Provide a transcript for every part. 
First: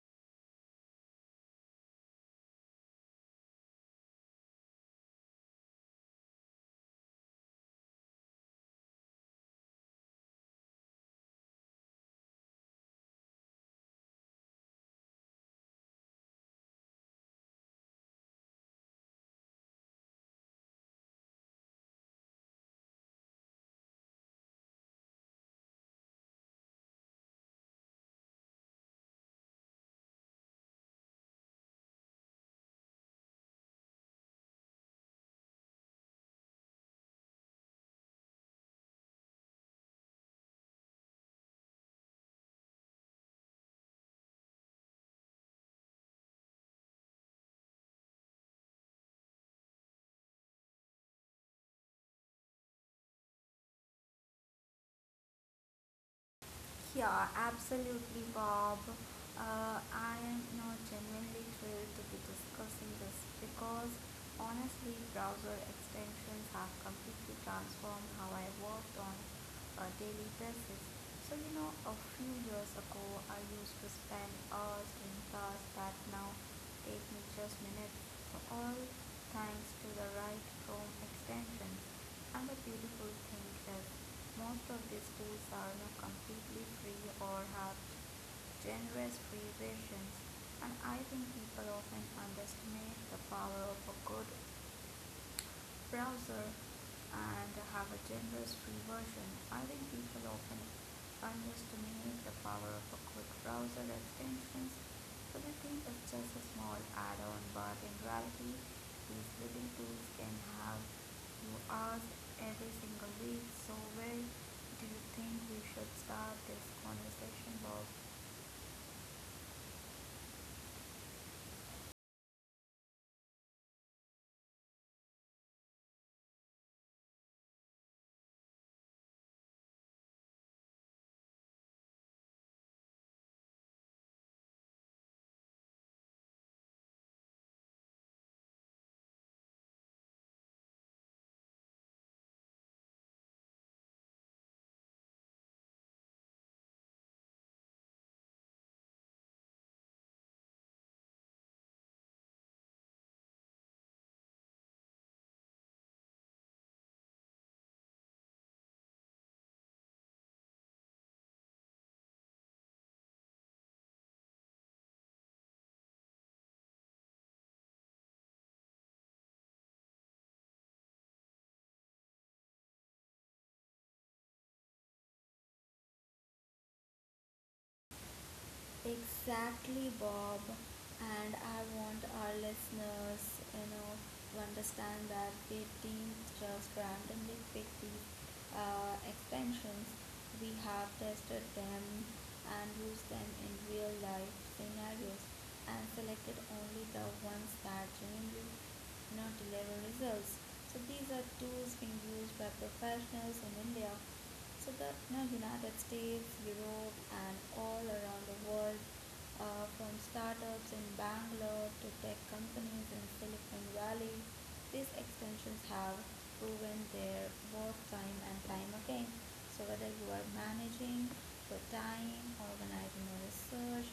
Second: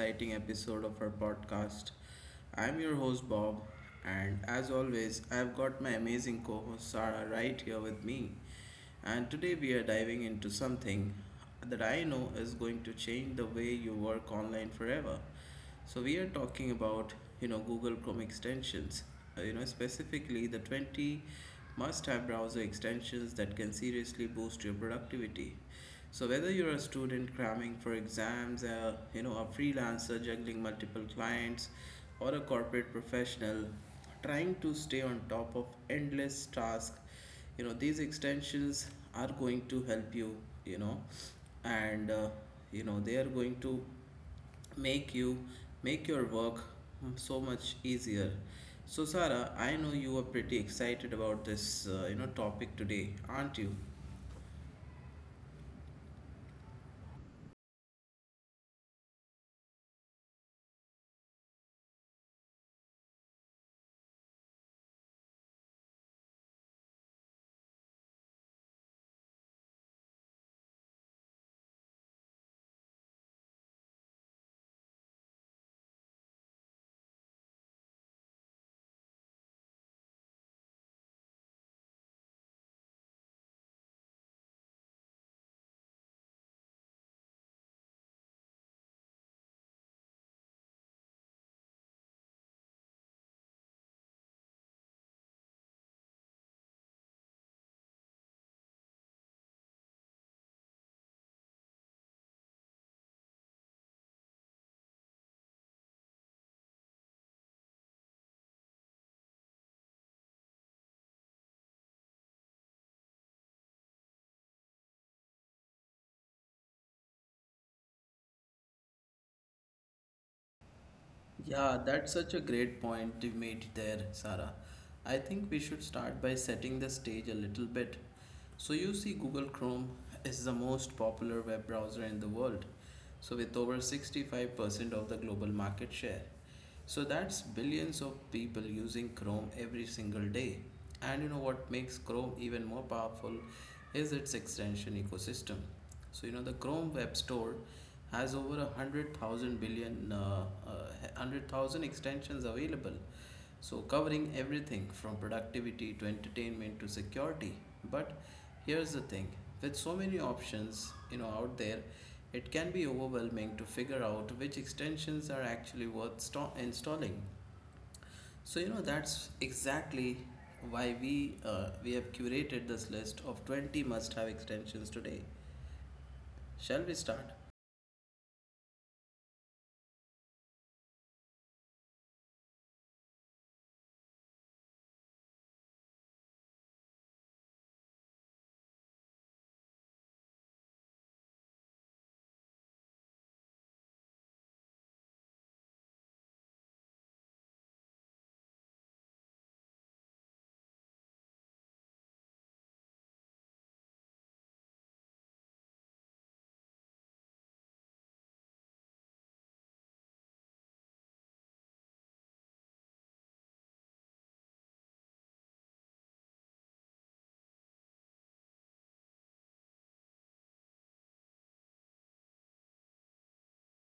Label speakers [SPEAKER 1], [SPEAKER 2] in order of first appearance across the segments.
[SPEAKER 1] exciting episode of our podcast. I'm your host Bob, and as always, I've got my amazing co host Sarah right here with me. And today we are diving into something that I know is going to change the way you work online forever. So we are talking about Google Chrome extensions, specifically the 20 must-have browser extensions that can seriously boost your productivity. So whether you're a student cramming for exams, a freelancer juggling multiple clients, or a corporate professional trying to stay on top of endless tasks, these extensions are going to help you. You know, and you know they are going to make you make your work so much easier. So Sarah, I know you are pretty excited about this topic today, aren't you?
[SPEAKER 2] Yeah, absolutely, Bob. I am not genuinely thrilled to be discussing this because honestly, browser extensions have completely transformed how I worked on a daily basis. So, you know, a few years ago, I used to spend hours doing tasks that now take me just minutes. All thanks to the right Chrome extension. And the beautiful thing is, most of these schools are now completely free or have generous free rations, and I think people often underestimate the power of a good browser and have a generous free version. I think people often underestimate the power of a quick browser extensions, so they think it's just a small add-on, but in reality, these living tools can have you hours every single week. So where do you think we should start this conversation, Bob?
[SPEAKER 1] Yeah, that's such a great point you made there, Sarah. I think we should start by setting the stage a little bit. So you see, Google Chrome is the most popular web browser in the world, so with over 65% of the global market share. So that's billions of people using Chrome every single day. And you know what makes Chrome even more powerful is its extension ecosystem. So the Chrome Web Store has over a hundred thousand billion, 100,000 extensions available, so covering everything from productivity to entertainment to security. But here's the thing, with so many options out there, it can be overwhelming to figure out which extensions are actually worth installing. So that's exactly why we have curated this list of 20 must have extensions today. Shall we start?
[SPEAKER 2] Exactly, Bob. And I want our listeners, you know, to understand that we didn't just randomly pick these extensions. We have tested them and used them in real life scenarios and selected only the ones that genuinely, you know, deliver results. So these are tools being used by professionals in India, so the, you know, United States, Europe, and all around the world, from startups in Bangalore to tech companies in Silicon Valley. These extensions have proven their worth time and time again. So whether you are managing your time, organizing your research,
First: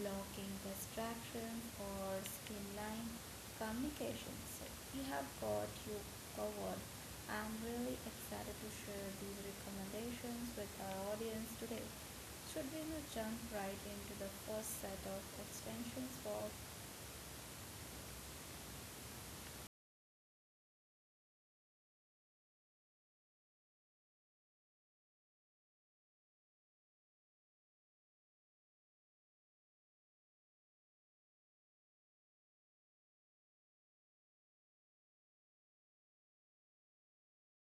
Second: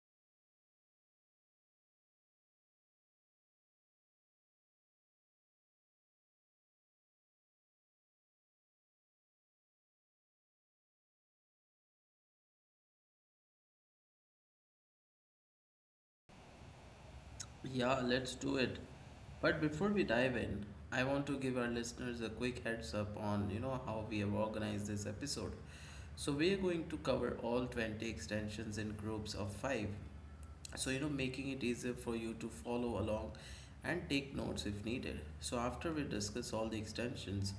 [SPEAKER 2] blocking distraction or skill line communication. So we have got you covered. I'm really excited to share these recommendations with our audience today. Should we not jump right into the first set of extensions for
[SPEAKER 1] Yeah, let's do it. But before we dive in, I want to give our listeners a quick heads up on how we have organized this episode. So we are going to cover all 20 extensions in groups of 5, so making it easier for you to follow along and take notes if needed. So after we discuss all the extensions,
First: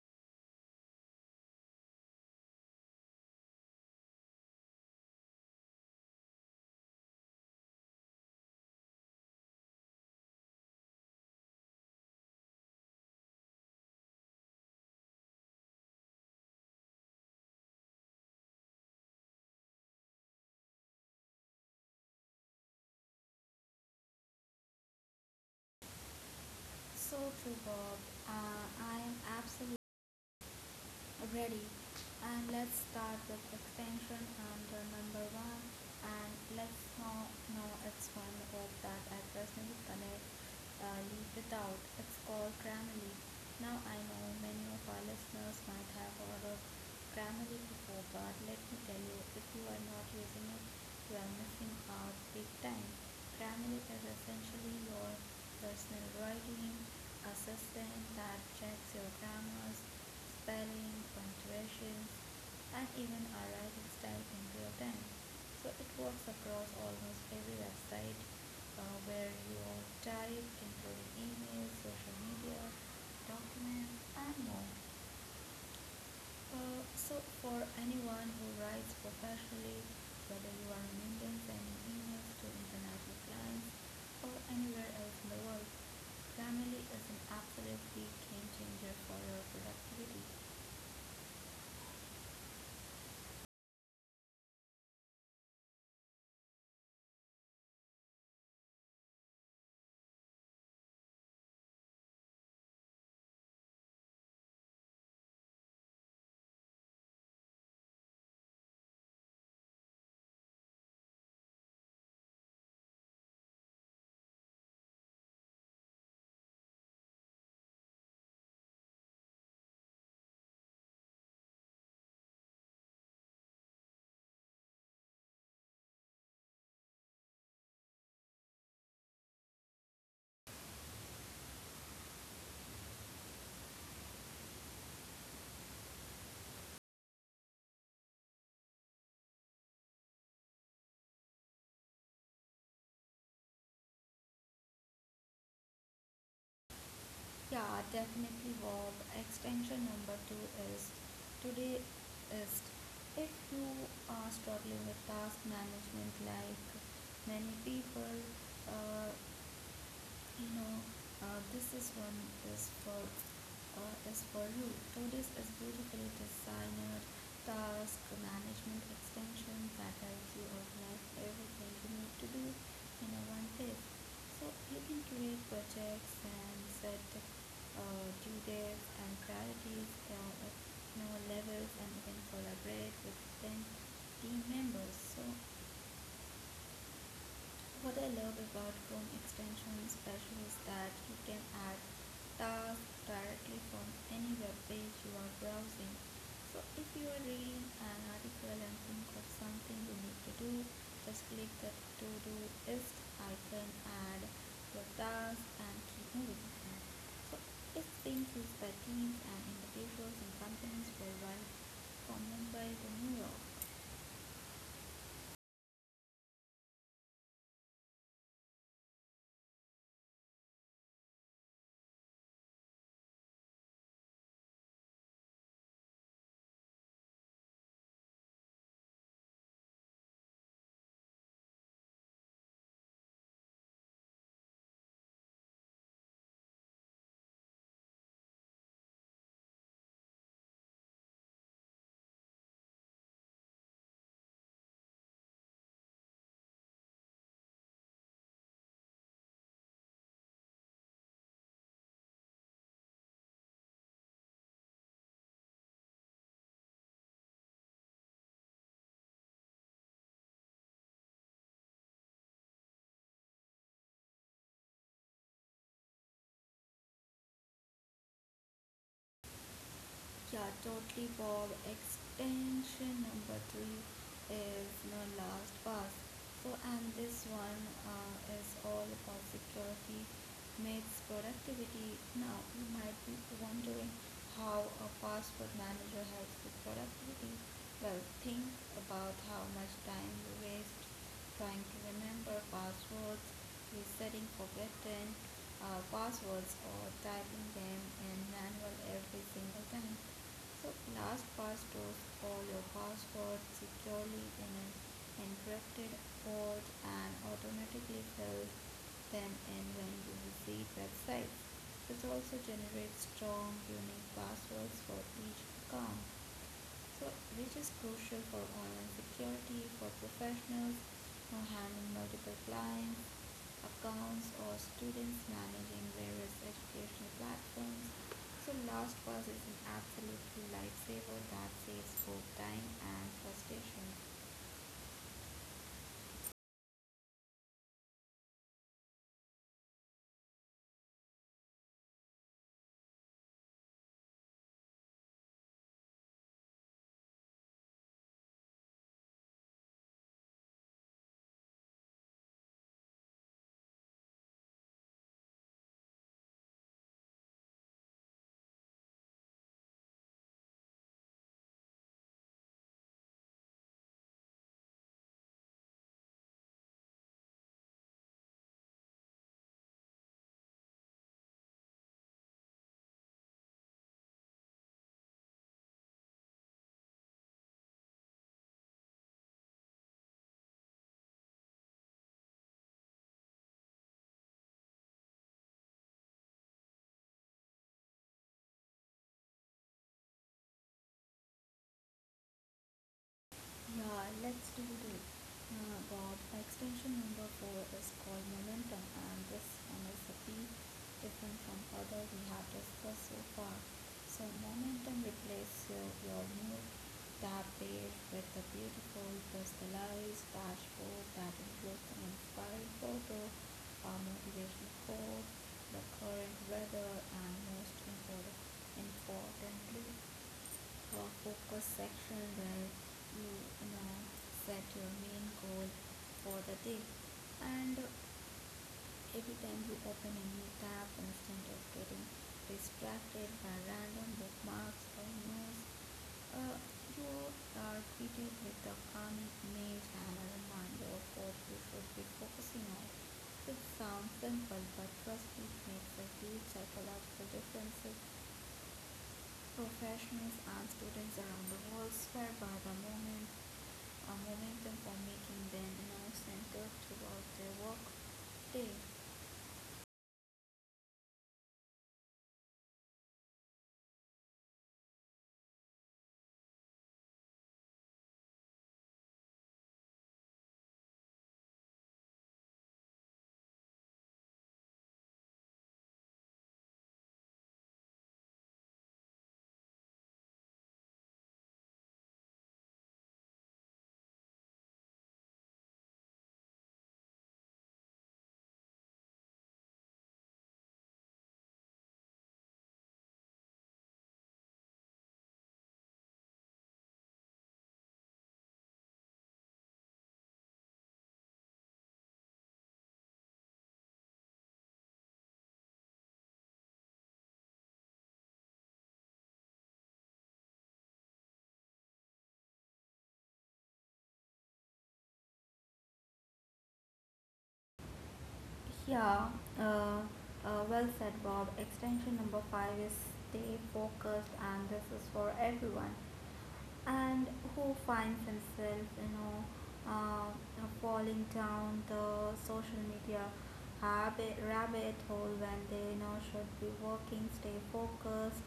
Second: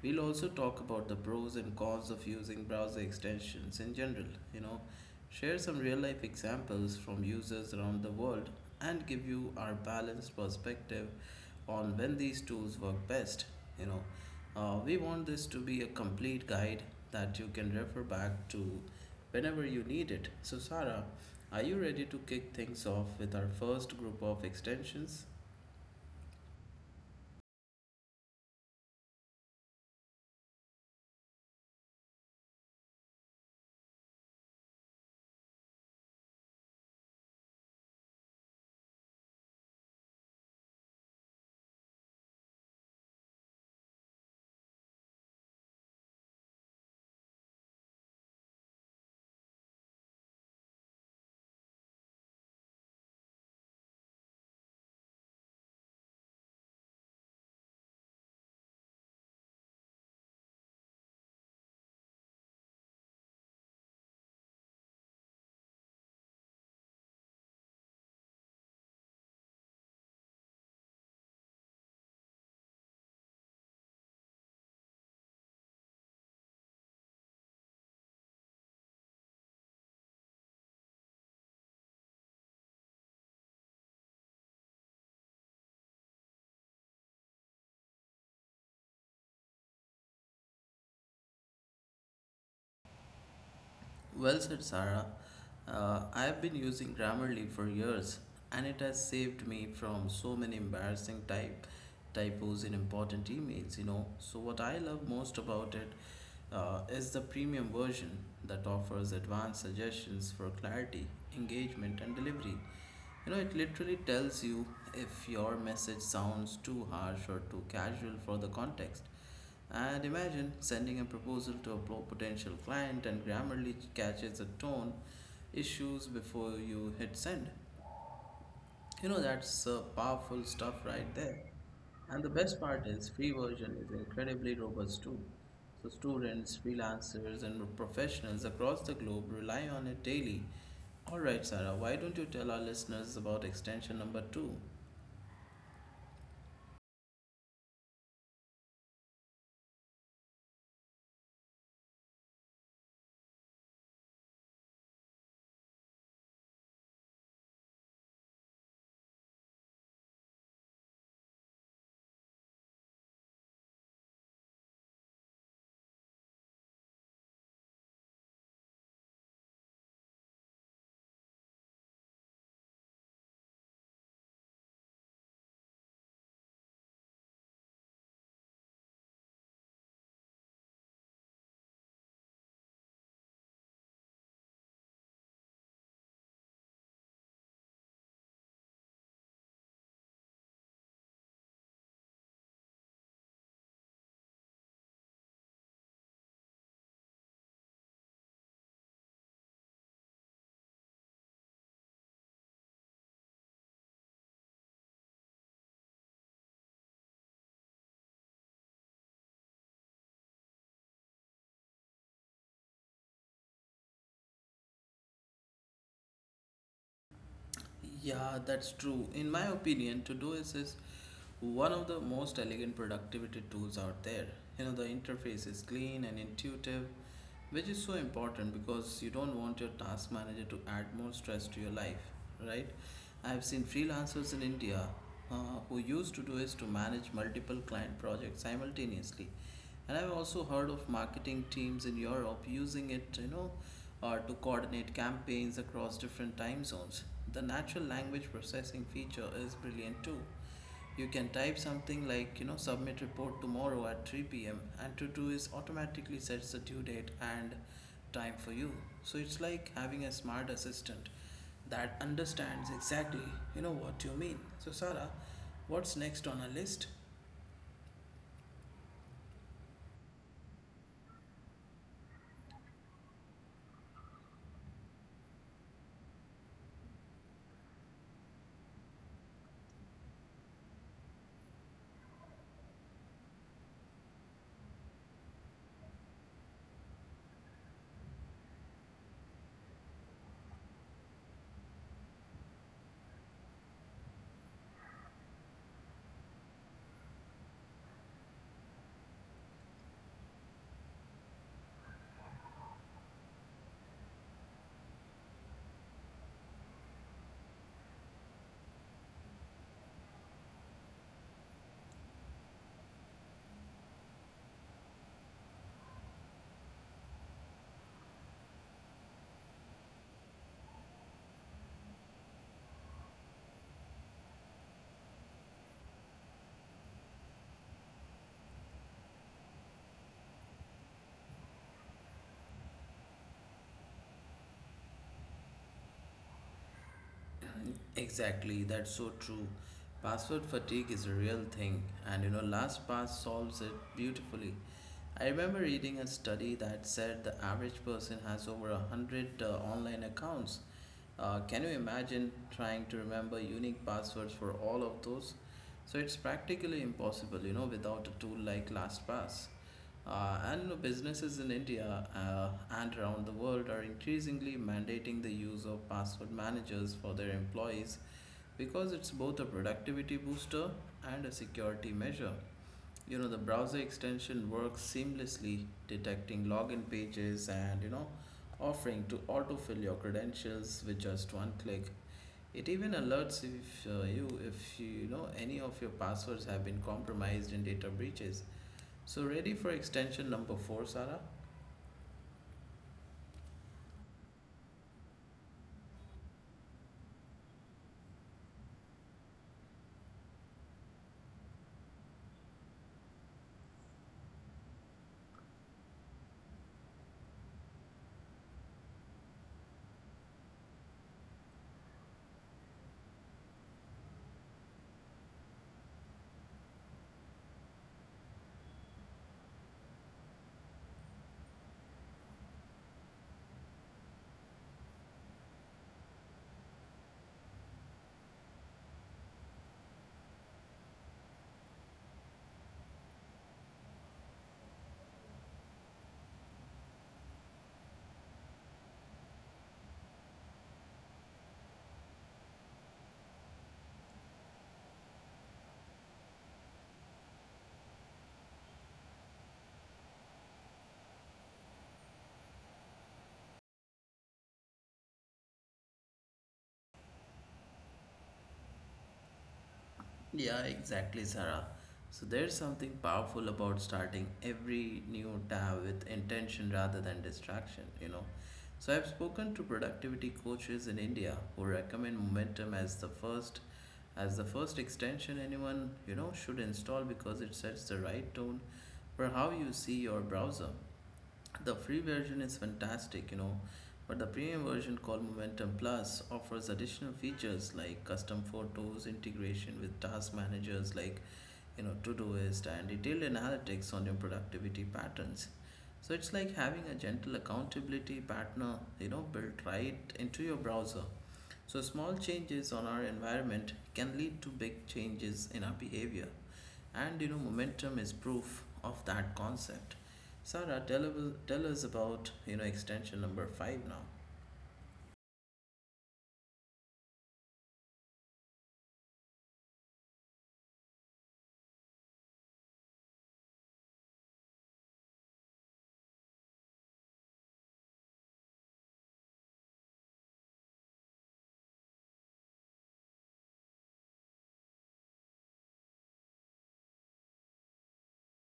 [SPEAKER 1] we'll also talk about the pros and cons of using browser extensions in general, you know, share some real life examples from users around the world, and give you our balanced perspective on when these tools work best. You know, we want this to be a complete guide that you can refer back to whenever you need it. So, Sarah, are you ready to kick things off with our first group of extensions?
[SPEAKER 2] so true, Bob. I am absolutely ready. And let's start with extension under number one. And let's now know it's one word that I connect leave without. It's called Grammarly. Now I know many of our listeners might have heard of Grammarly before, but let me tell you, if you are not using it, you are missing out big time. Grammarly is essentially your personal writing assistant that checks your grammars spelling, punctuation, and even our writing style in real time. So it works across almost every website where you all type, including emails, social media, documents, and more. So for anyone who writes professionally, whether you are in India sending emails to international clients or anywhere else in the world, Grammarly is an absolutely game changer for your productivity.
[SPEAKER 1] Well said, Sarah. I've been using Grammarly for years, and it has saved me from so many embarrassing type typos in important emails, you know. So what I love most about it is the premium version that offers advanced suggestions for clarity, engagement, and delivery. You know, it literally tells you if your message sounds too harsh or too casual for the context. And imagine sending a proposal to a potential client and Grammarly catches the tone issues before you hit send. You know, that's powerful stuff right there. And the best part is free version is incredibly robust too. So students, freelancers and professionals across the globe rely on it daily. All right, Sarah, why don't you tell our listeners about extension number 2?
[SPEAKER 2] Yeah, definitely, Bob. Extension number two is today is if you are struggling with task management like many people, uh, you know, this is one is for is for you. Todoist is beautifully designed task management extension that helps you organize everything you need to do in a one place. So you can create projects and set due dates and priorities, you know, levels, and you can collaborate with ten team members. So what I love about Chrome extension special is that you can add tasks directly from any web page you are browsing. So if you are reading an article and think of something you need to do, just click the to do list icon, add your task and keep moving. So it's being used by teams and individuals and companies worldwide from Mumbai to New York.
[SPEAKER 1] Yeah, that's true. In my opinion, Todoist is one of the most elegant productivity tools out there. You know, the interface is clean and intuitive, which is so important because you don't want your task manager to add more stress to your life, right? I have seen freelancers in India uh, who used to do is to manage multiple client projects simultaneously. And I've also heard of marketing teams in Europe using it, to coordinate campaigns across different time zones. The natural language processing feature is brilliant too. You can type something like, you know, submit report tomorrow at 3 p.m., and Todoist automatically sets the due date and time for you. So it's like having a smart assistant that understands exactly, what you mean. So, Sarah, what's next on our list?
[SPEAKER 2] Yeah, totally, Bob. Extension number three is the last pass. And this one is all about security makes productivity. Now, you might be wondering how a password manager helps with productivity. Well, think about how much time you waste trying to remember passwords, resetting forgotten passwords or typing them in manual every single time. So LastPass stores all your passwords securely in an encrypted vault and automatically fills them in when you visit websites. This also generates strong, unique passwords for each account. So which is crucial for online security for professionals who handle multiple clients, accounts or students managing various educational platforms. So LastPass is an absolute lifesaver that saves both time and frustration.
[SPEAKER 1] Exactly, that's so true. Password fatigue is a real thing, and you know, LastPass solves it beautifully. I remember reading a study that said the average person has over a hundred online accounts. Can you imagine trying to remember unique passwords for all of those? So it's practically impossible, you know, without a tool like LastPass. And businesses in India and around the world are increasingly mandating the use of password managers for their employees because it's both a productivity booster and a security measure. You know, the browser extension works seamlessly, detecting login pages and, you know, offering to autofill your credentials with just one click. It even alerts if you know any of your passwords have been compromised in data breaches. So ready for extension number 4, Sarah?
[SPEAKER 2] Yeah, let's do that. Bob, extension number four is called momentum, and this one is a bit different from other we have discussed so far. So, momentum replaces your mood, that page with a beautiful crystallized dashboard that includes an inspiring photo, a motivational quote, the current weather, and most important, importantly, for focus section where you know, set your main goal for the day. And every time you open a new tab instead of getting distracted by random bookmarks or news, uh, you are greeted with a calming image and a reminder of what you should be focusing on. It sounds simple, but trust me, it makes a huge psychological difference. Professionals and students around the world swear by the moment, a momentum for making them announced and talked about their work day.
[SPEAKER 1] Yeah, exactly, Sarah. So there's something powerful about starting every new tab with intention rather than distraction, you know. So I've spoken to productivity coaches in India who recommend momentum as the first extension anyone, you know, should install because it sets the right tone for how you see your browser. The free version is fantastic, you know, but the premium version called Momentum Plus offers additional features like custom photos, integration with task managers like, Todoist, and detailed analytics on your productivity patterns. So it's like having a gentle accountability partner, you know, built right into your browser. So small changes on our environment can lead to big changes in our behavior. And you know, momentum is proof of that concept. Sarah, tell us about extension number five now.
[SPEAKER 2] Yeah, uh, well said, Bob. Extension number five is stay focused, and this is for everyone. And who finds himself, you know, uh, falling down the social media rabbit hole when they, you know, should be working. Stay focused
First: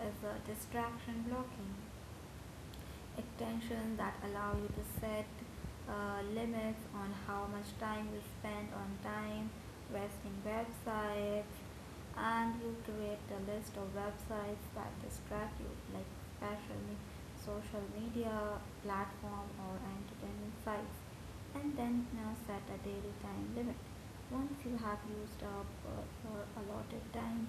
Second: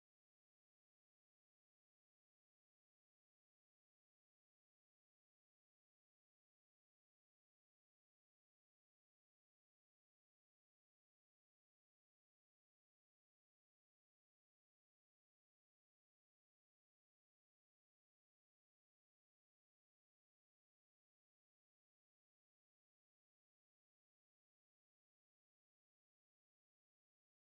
[SPEAKER 2] is a distraction blocking extensions that allow you to set limits on how much time you spend on time wasting websites, and you create a list of websites that distract you, like especially social media platform or entertainment sites, and then you set a daily time limit. Once you have used up your allotted time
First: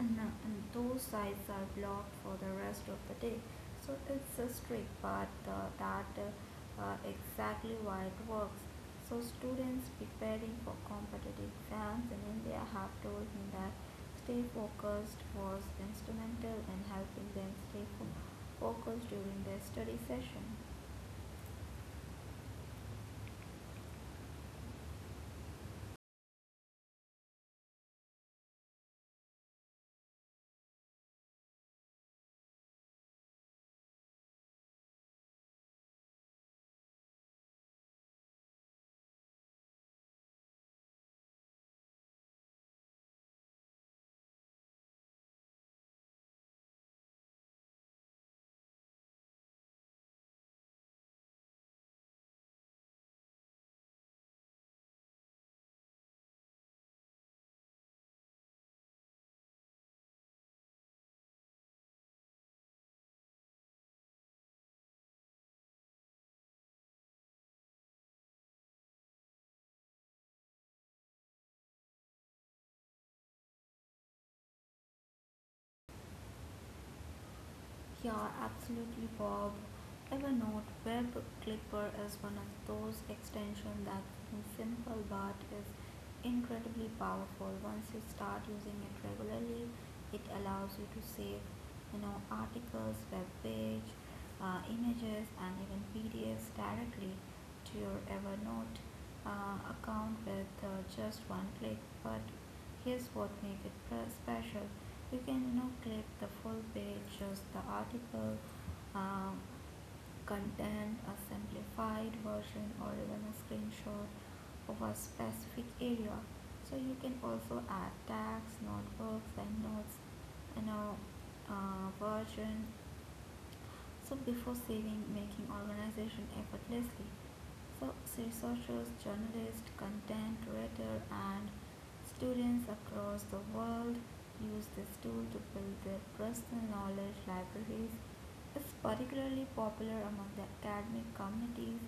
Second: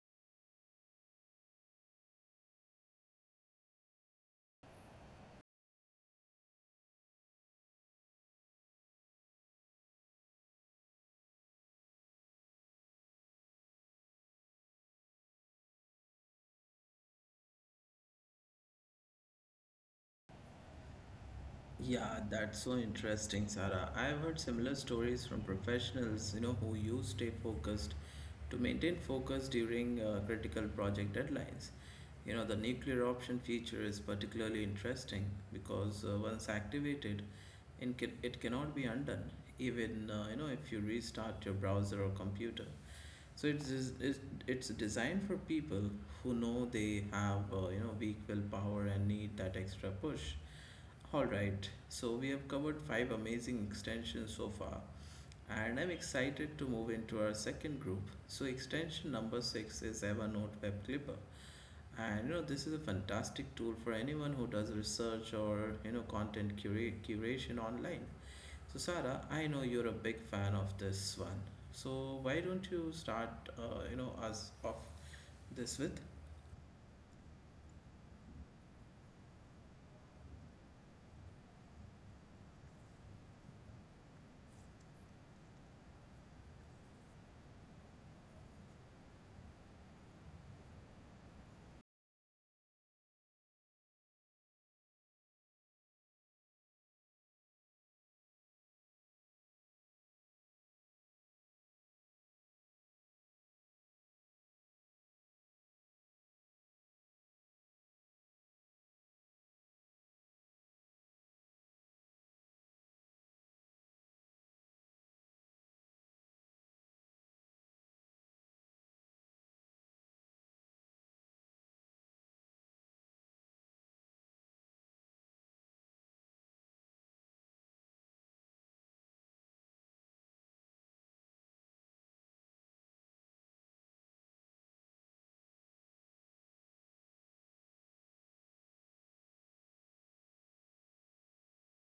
[SPEAKER 2] and those sides are blocked for the rest of the day. So it's a trick, but that exactly why it works. So students preparing for competitive exams in India have told me that stay focused was instrumental in helping them stay focused during their study session.
[SPEAKER 1] Yeah, that's so interesting, Sarah. I've heard similar stories from professionals, you know, who use Stay Focused to maintain focus during critical project deadlines. You know, the nuclear option feature is particularly interesting because once activated, it cannot be undone, even if you restart your browser or computer. So it's designed for people who know they have weak willpower and need that extra push. All right, so we have covered five amazing extensions so far, and I'm excited to move into our second group. So extension number six is Evernote Web Clipper, and you know this is a fantastic tool for anyone who does research or content curation online. So, Sarah, I know you're a big fan of this one. So, why don't you us off this with?
[SPEAKER 2] Yeah, absolutely, Bob. Evernote Web Clipper is one of those extensions that seems simple but is incredibly powerful. Once you start using it regularly, it allows you to save, you know, articles, web page, images, and even PDFs directly to your Evernote account with just one click. But here's what makes it special: you can, you know, click the full page, just the article, um, content, a simplified version, or even a screenshot of a specific area. So you can also add tags, notebooks, and notes, you know, version, so before saving, making organization effortlessly. So researchers, journalists, content writer, and students across the world use this tool to build their personal knowledge libraries. It's particularly popular among the academic communities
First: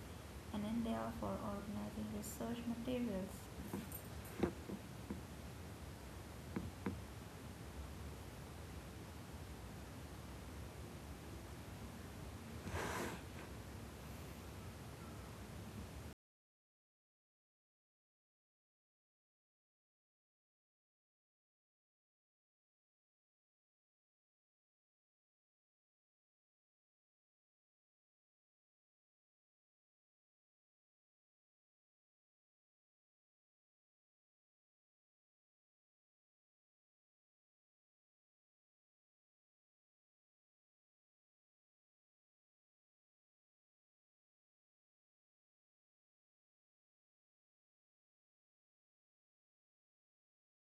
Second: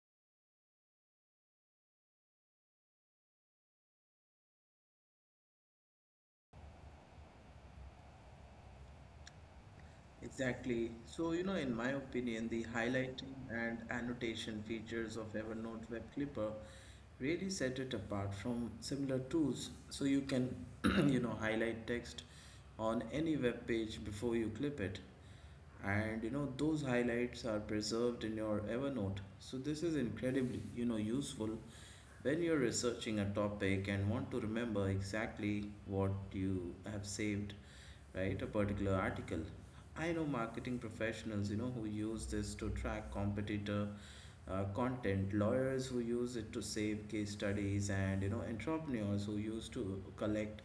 [SPEAKER 2] in India for organizing research materials.
[SPEAKER 1] Exactly. So, you know, in my opinion, the highlighting and annotation features of Evernote Web Clipper really set it apart from similar tools. So, you can, you know, highlight text on any web page before you clip it. And you know those highlights are preserved in your Evernote. So this is incredibly useful when you're researching a topic and want to remember exactly what you have saved, right, a particular article. I know marketing professionals, you know, who use this to track competitor content, lawyers who use it to save case studies, and, you know, entrepreneurs who use to collect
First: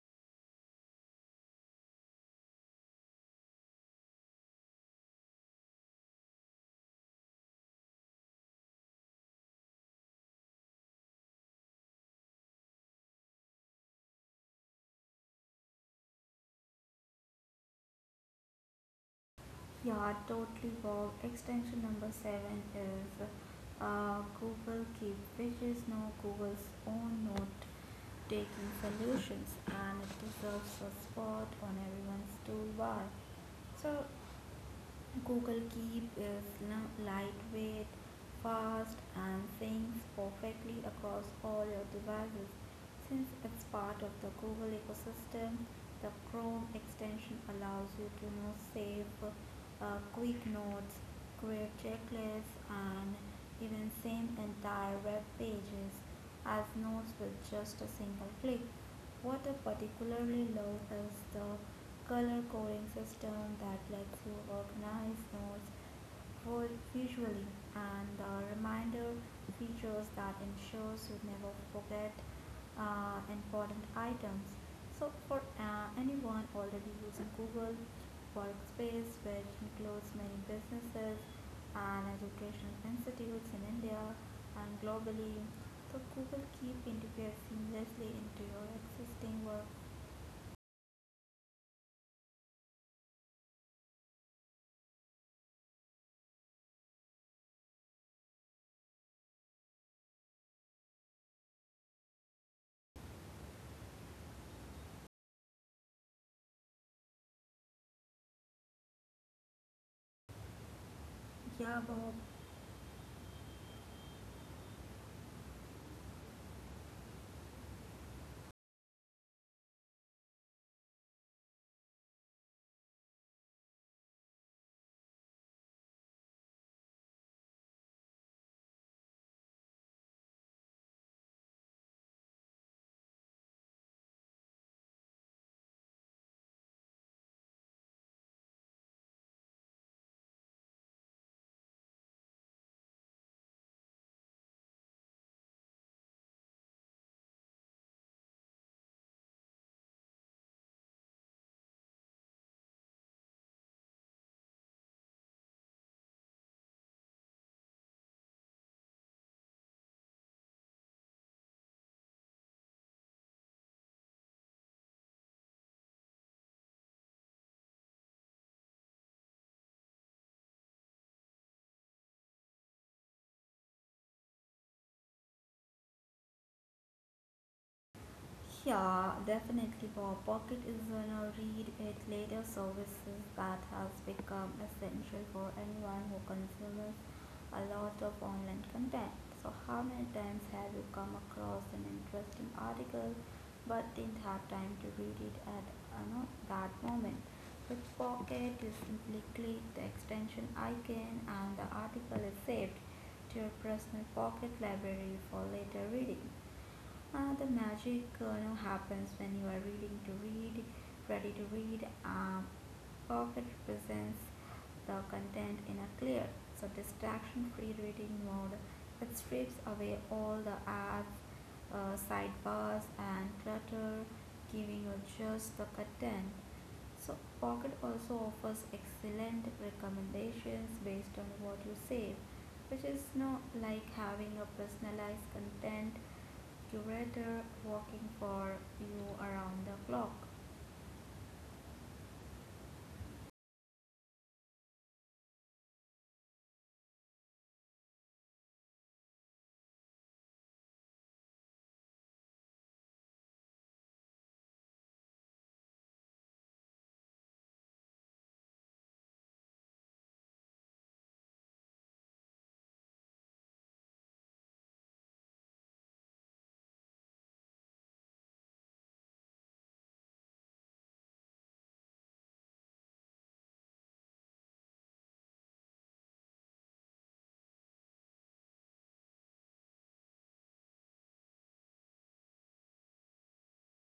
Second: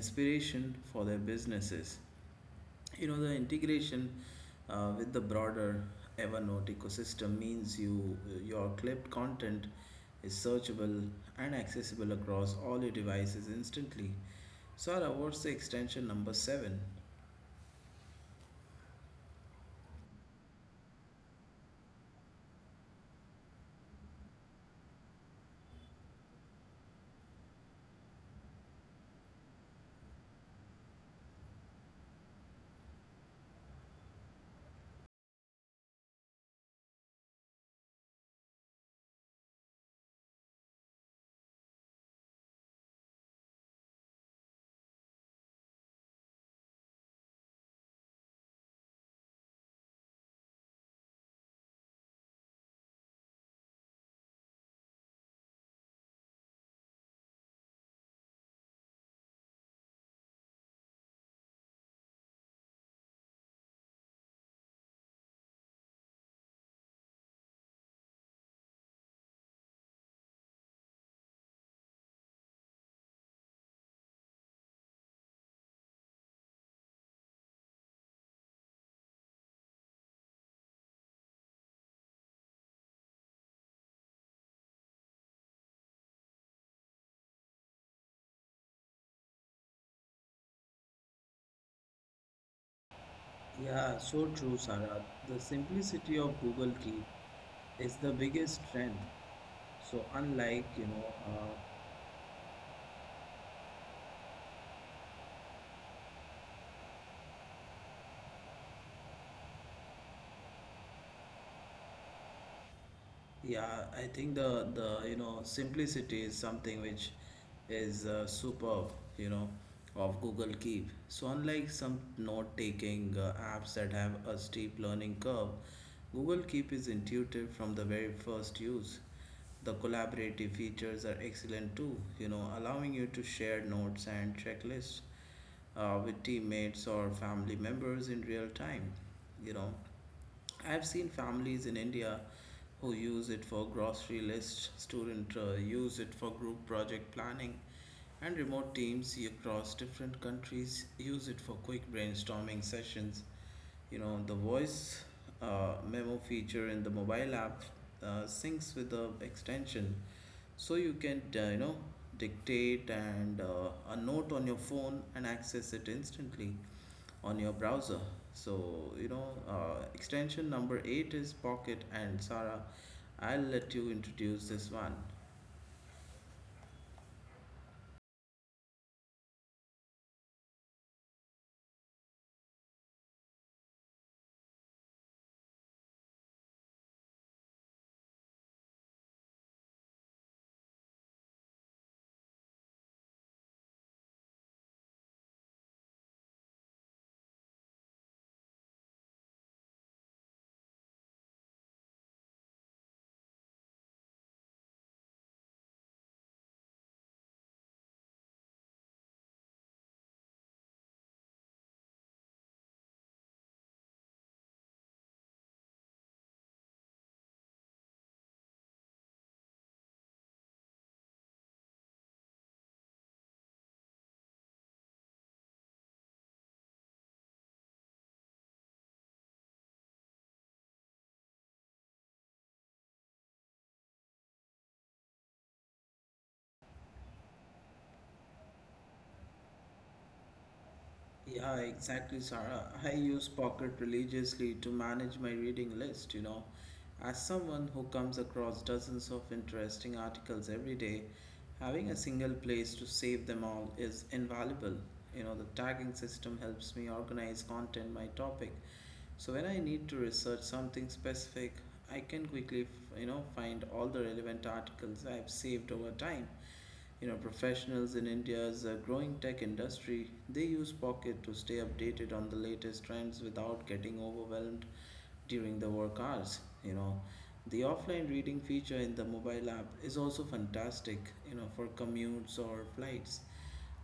[SPEAKER 1] inspiration for their businesses. You know, the integration with the broader Evernote ecosystem means your clipped content is searchable and accessible across all your devices instantly. Sara, what's the extension number 7?
[SPEAKER 2] Yeah, totally, Bob. Extension number seven is Google Keep, which is now Google's own note taking solutions and it deserves a spot on everyone's toolbar. So, Google Keep is now lightweight, fast, and syncs perfectly across all your devices. Since it's part of the Google ecosystem, the Chrome extension allows you to now save quick notes, create checklists, and even send entire web pages as notes with just a single click. What I particularly love is the color coding system that lets you organize notes visually, and the reminder features that ensures you never forget important items. So for anyone already using Google workspace, which includes many businesses and educational institutes in India and globally. So Google Keep interfaces seamlessly into your existing work.
[SPEAKER 1] Yeah, so true, Sarah. The simplicity of Google Keep is the biggest strength. So uh,
[SPEAKER 2] Yeah, Bob.
[SPEAKER 1] yeah, I think the simplicity is something which is superb, you know, of Google Keep. So unlike some note-taking apps that have a steep learning curve, Google Keep is intuitive from the very first use. The collaborative features are excellent too, you know, allowing you to share notes and checklists with teammates or family members in real time, you know. I've seen families in India who use it for grocery lists, students use it for group project planning, and remote teams across different countries use it for quick brainstorming sessions. You know, the voice memo feature in the mobile app syncs with the extension, so you can, dictate and a note on your phone and access it instantly on your browser. So, extension number eight is Pocket, and Sarah, I'll let you introduce this one.
[SPEAKER 2] Yeah, definitely, Bob. Pocket is gonna read it later services that has become essential for anyone who consumes a lot of online content. So, how many times have you come across an interesting article but didn't have time to read it at, you know, that moment? With Pocket, you simply click the extension icon and the article is saved to your personal pocket library for later reading. The magic you know happens when you are reading to read ready to read. Pocket represents the content in a clear, so distraction free reading mode. It strips away all the apps, sidebars and clutter, giving you just the content. So Pocket also offers excellent recommendations based on what you save, which is, you know, like having a personalized content curator rather working for you around the clock.
[SPEAKER 1] Yeah, exactly, Sarah. I use Pocket religiously to manage my reading list, you know. As someone who comes across dozens of interesting articles every day, having a single place to save them all is invaluable. You know, the tagging system helps me organize content by topic. So when I need to research something specific, I can quickly, you know, find all the relevant articles I've saved over time. Professionals in India's growing tech industry, they use Pocket to stay updated on the latest trends without getting overwhelmed during the work hours. The offline reading feature in the mobile app is also fantastic, for commutes or flights.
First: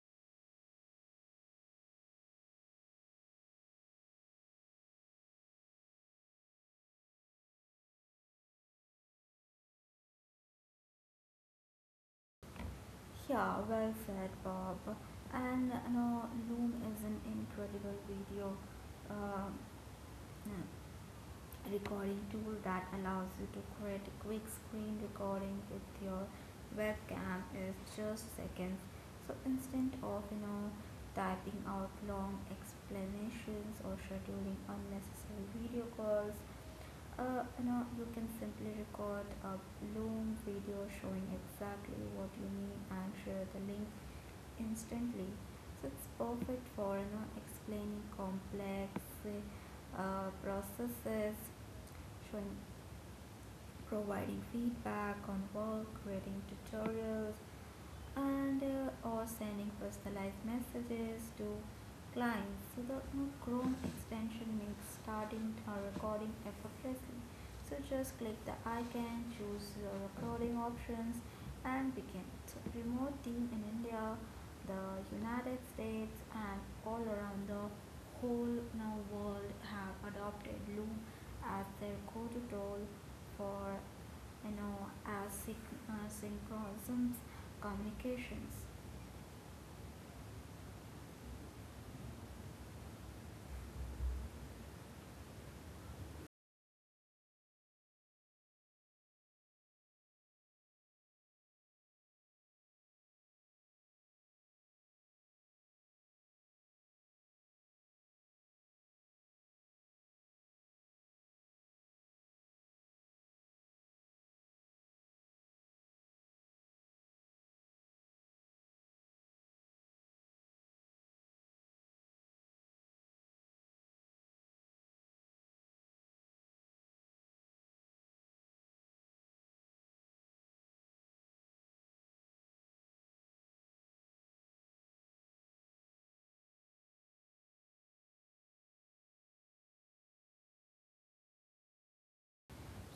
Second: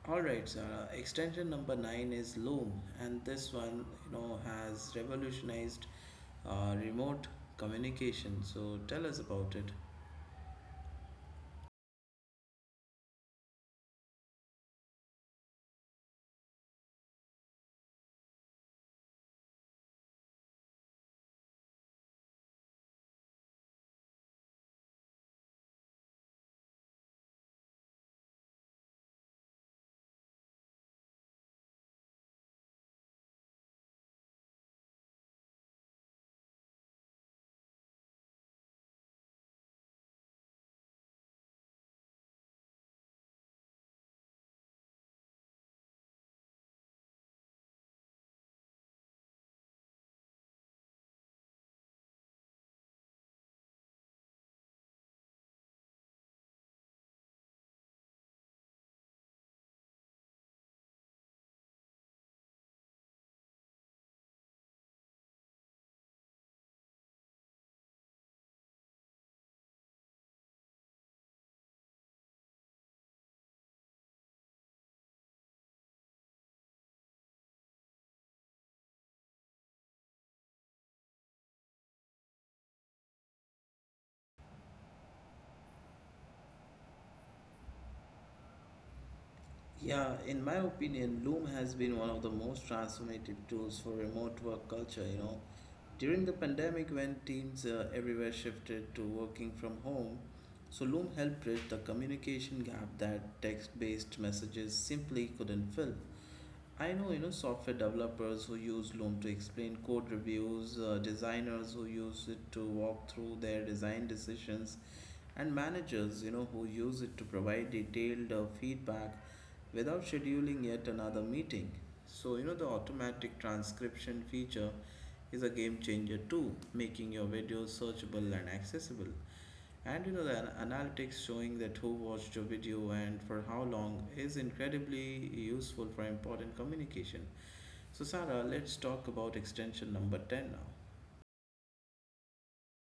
[SPEAKER 1] Alright, Zara. Extension number nine is Loom, and this one has revolutionized remote communication. So tell us about it.
[SPEAKER 2] Yeah, well said, Bob. And you know, Loom is an incredible video uh, recording tool that allows you to create a quick screen recording with your webcam is just seconds. So instead of, you know, typing out long explanations or scheduling unnecessary video calls, you know, you can simply record a Loom video showing exactly what you mean and share the link instantly. So it's perfect for, you know, explaining complex processes, showing, providing feedback on work, creating tutorials, and or sending personalized messages to clients. So the, you know, Chrome extension makes starting a recording effortlessly. So just click the icon, choose your recording options and begin. So remote team in India, the United States and all around the whole now world have adopted Loom as their go-to tool for, you know, as synchronisms communications.
[SPEAKER 1] Yeah, in my opinion, Loom has been one of the most transformative tools for remote work culture. During the pandemic, when teams everywhere shifted to working from home, so Loom helped bridge the communication gap that text-based messages simply couldn't fill. I know, software developers who use Loom to explain code reviews, designers who use it to walk through their design decisions, and managers, who use it to provide detailed feedback without scheduling yet another meeting. So, the automatic transcription feature is a game changer too, making your videos searchable and accessible. And the analytics showing that who watched your video and for how long is incredibly useful for important communication. So, Sarah, let's talk about extension number 10 now.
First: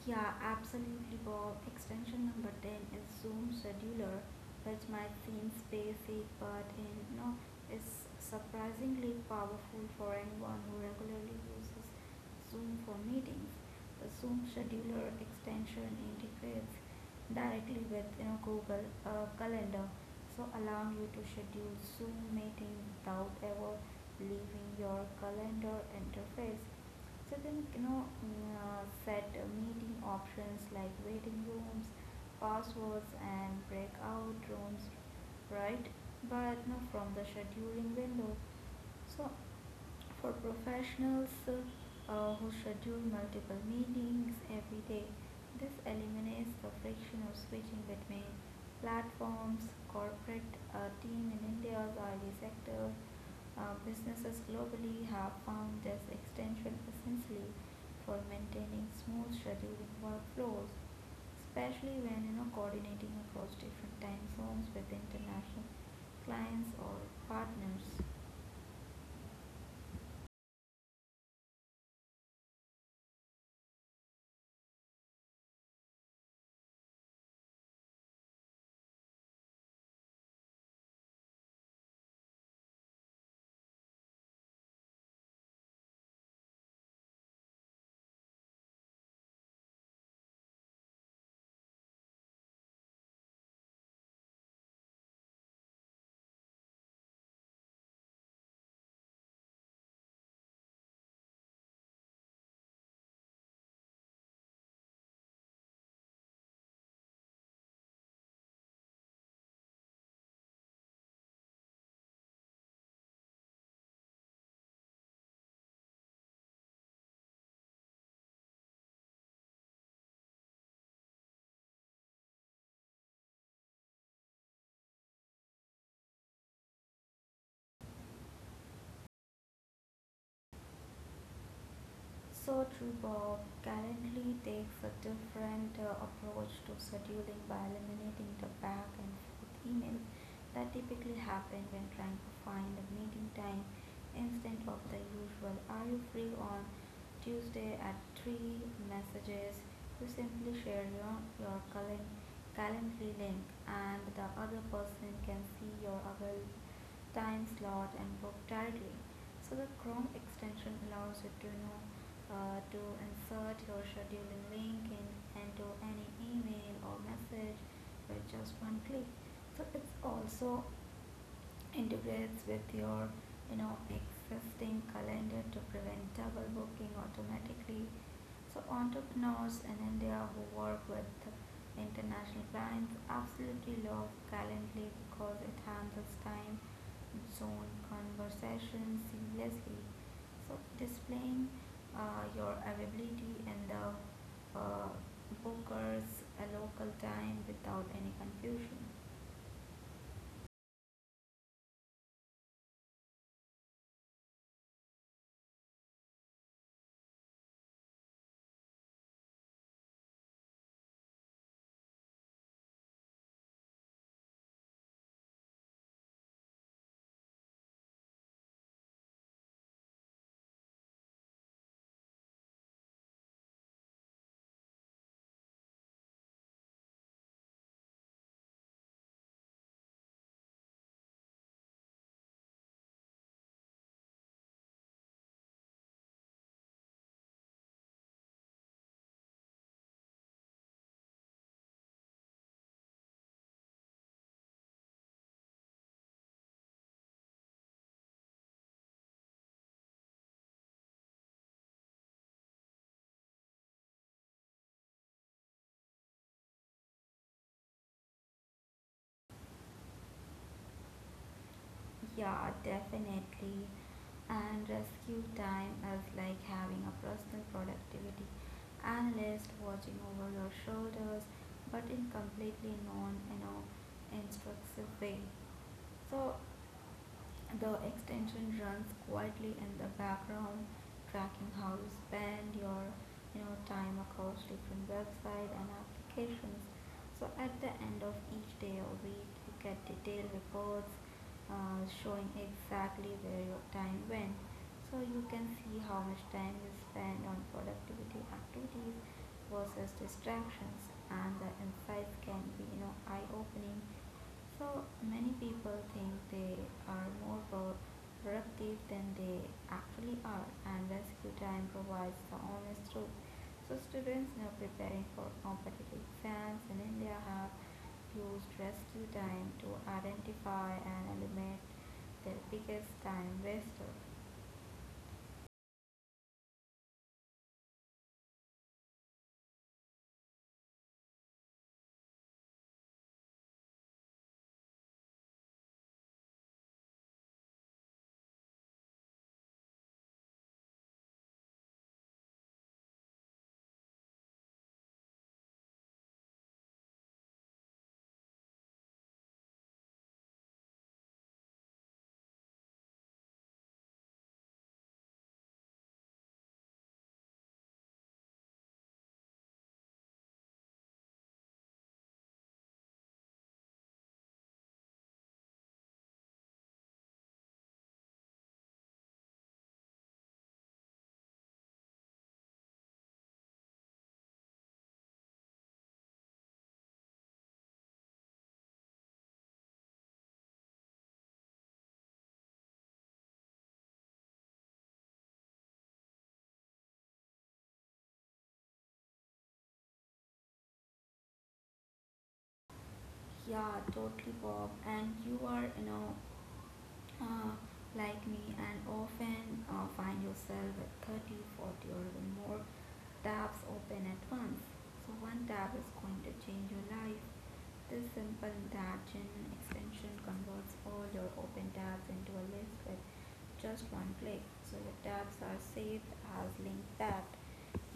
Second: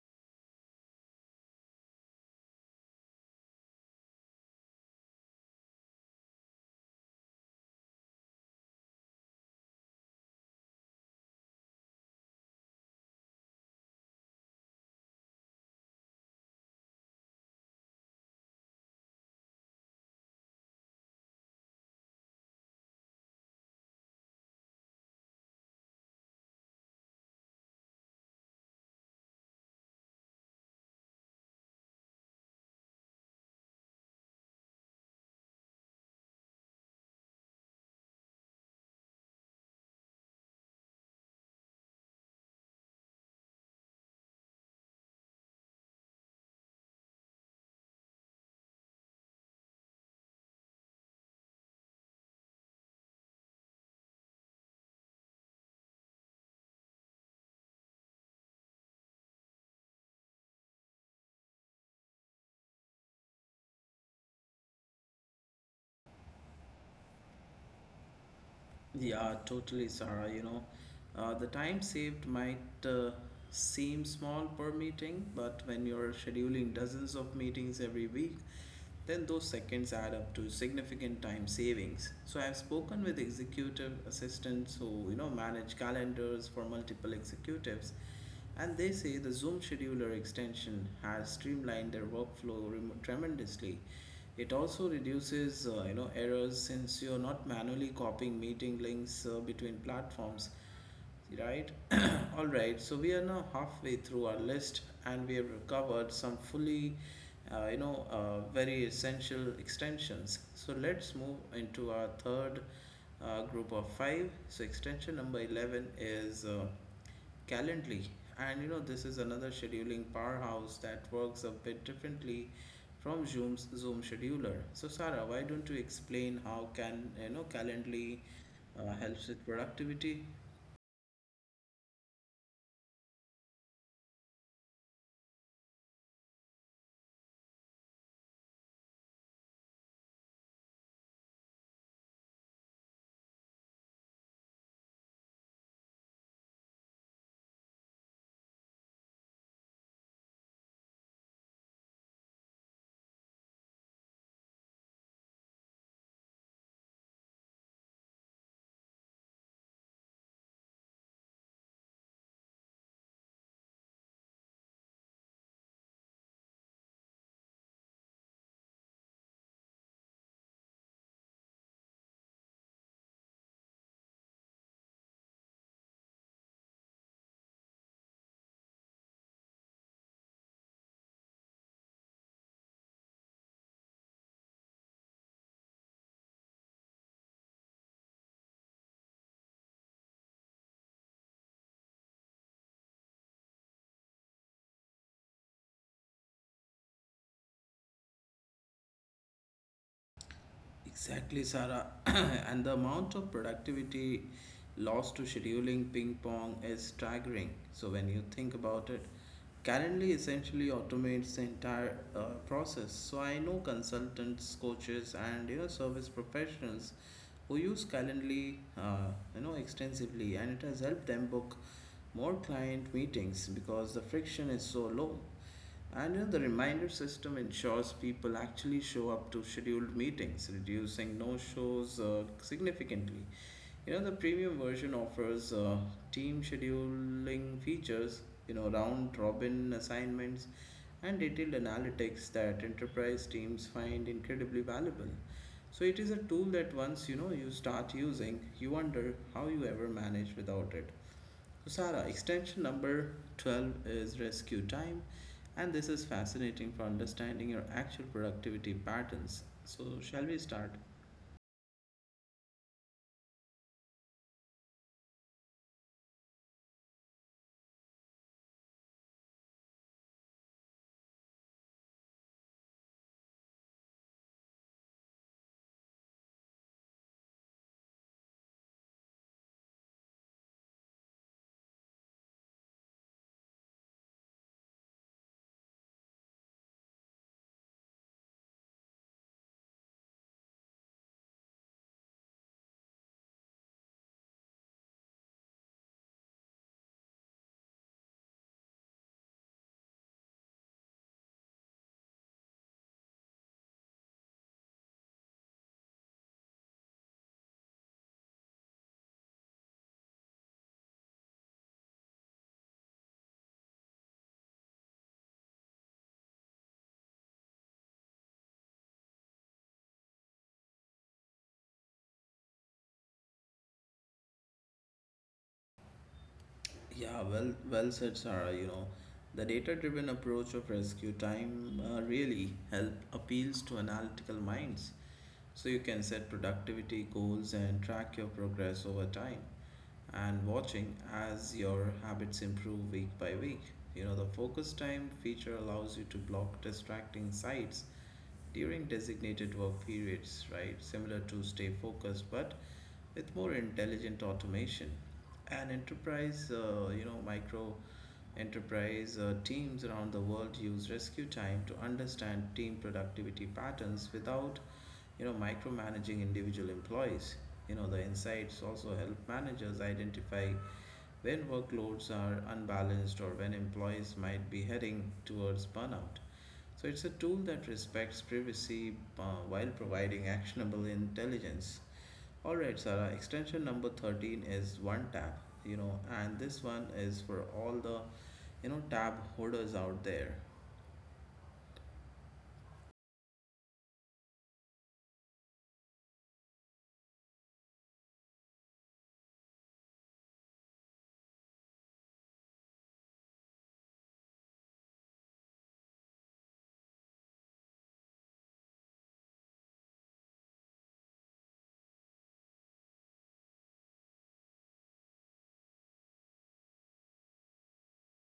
[SPEAKER 2] Yeah, absolutely, Bob. Extension number 10 is Zoom Scheduler, which might seem basic, but is surprisingly powerful for anyone who regularly uses Zoom for meetings. The Zoom Scheduler extension integrates directly with Google Calendar, so allowing you to schedule Zoom meeting without ever leaving your calendar interface. So then, you know, mm, set meeting options like waiting rooms, passwords, and breakout rooms, right? But no, from the scheduling window. So for professionals who schedule multiple meetings every day. This eliminates the friction of switching between platforms. Corporate team in India's oil sector, businesses globally have found this extension essentially for maintaining smooth scheduling workflows, especially when you know coordinating across different time zones with international clients or partners.
[SPEAKER 1] Yeah, totally, Sarah. The time saved might uh, seem small per meeting, but when you're scheduling dozens of meetings every week, then those seconds add up to significant time savings. So, I've spoken with executive assistants who manage calendars for multiple executives, and they say the Zoom scheduler extension has streamlined their workflow remo tremendously. It also reduces errors since you're not manually copying meeting links between platforms, right? All right, so we are now halfway through our list and we have covered some fully very essential extensions. So let's move into our third group of five. So extension number 11 is Calendly. And this is another scheduling powerhouse that works a bit differently from Zoom scheduler. So Sarah, why don't you explain how can Calendly helps with productivity?
[SPEAKER 2] So true, Bob. Currently takes a different approach to scheduling by eliminating the back and forth emails that typically happen when trying to find a meeting time instead of the usual "Are you free on Tuesday at 3?" messages. You simply share your calen- calendar link, and the other person can see your available time slot and book directly. So the Chrome extension allows you to know to insert your scheduling link in into any email or message with just one click. So it's also integrates with your you know existing calendar to prevent double booking automatically. So entrepreneurs in india who work with international clients absolutely love calendly because it handles time zone conversations seamlessly, so displaying your availability in the uh, bookers a local time without any confusion.
[SPEAKER 1] Exactly, Sarah. And the amount of productivity lost to scheduling ping pong is staggering. So, when you think about it, Calendly essentially automates the entire process. So, I know consultants, coaches, and service professionals who use Calendly extensively, and it has helped them book more client meetings because the friction is so low. And the reminder system ensures people actually show up to scheduled meetings, reducing no-shows significantly. The premium version offers team scheduling features, round-robin assignments, and detailed analytics that enterprise teams find incredibly valuable. So it is a tool that once you start using, you wonder how you ever managed without it. So, extension number 12 is rescue time, and this is fascinating for understanding your actual productivity patterns. So, shall we start?
[SPEAKER 2] Yeah, definitely. And rescue time is like having a personal productivity analyst watching over your shoulders, but in completely non, you know, instructive way. So the extension runs quietly in the background, tracking how you spend your you know time across different websites and applications. So at the end of each day or week, you get detailed reports showing exactly where your time went. So you can see how much time you spend on productivity activities versus distractions, and the insights can be you know eye-opening. So many people think they are more productive than they actually are, and rescue time provides the honest truth. So students now preparing for competitive exams in India have used rescue time to identify and eliminate their biggest time waster.
[SPEAKER 1] Yeah, well said, Sarah. The data-driven approach of rescue time really help appeals to analytical minds. So you can set productivity goals and track your progress over time, and watching as your habits improve week by week. The focus time feature allows you to block distracting sites during designated work periods, right? Similar to Stay Focused, but with more intelligent automation. And enterprise, you know, micro enterprise teams around the world use rescue time to understand team productivity patterns without, micromanaging individual employees. The insights also help managers identify when workloads are unbalanced or when employees might be heading towards burnout. So it's a tool that respects privacy while providing actionable intelligence. All right, Sarah, extension number 13 is one tab, and this one is for all the tab holders out there.
[SPEAKER 2] Yeah, totally, Bob. And you are, you know, uh, like me, and often find yourself at 30, 40, or even more tabs open at once. So one tab is going to change your life. This simple Darjan extension converts all your open tabs into a list with just one click. So your tabs are saved as link that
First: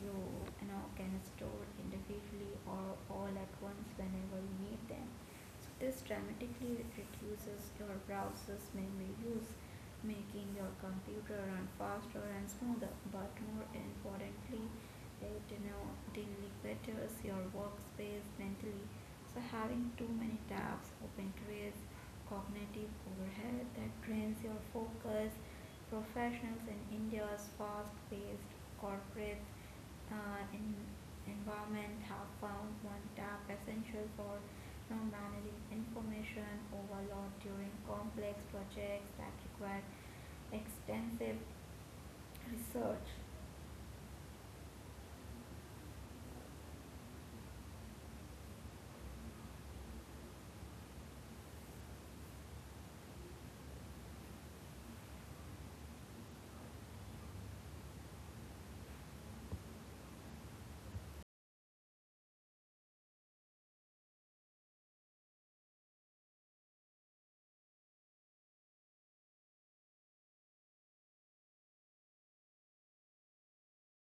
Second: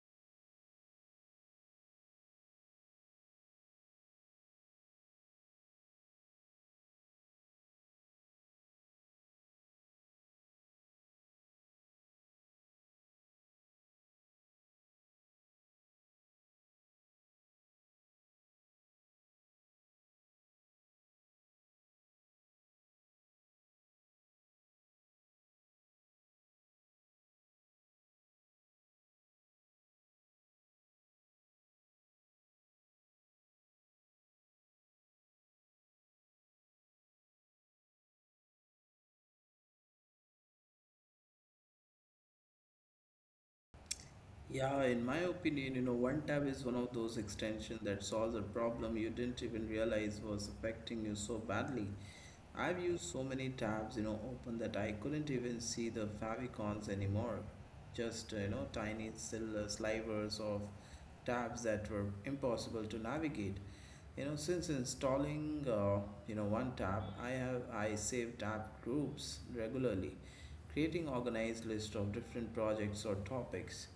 [SPEAKER 2] you know can store individually or all at once whenever you need them. So this dramatically reduces your browser's memory use, making your computer run faster and smoother, but more importantly you deliberates your workspace mentally. So having too many tabs open creates cognitive overhead that drains your focus. Professionals in India's fast-paced corporate in environment have found one tab essential for you know, managing information overload during complex projects that require extensive research.
[SPEAKER 1] Yeah, in my opinion, one tab is one of those extensions that solves a problem you didn't even realize was affecting you so badly. I've used so many tabs, open that I couldn't even see the favicons anymore. Just, tiny slivers of tabs that were impossible to navigate. Since installing one tab, I save tab groups regularly, creating organized list of different projects or topics.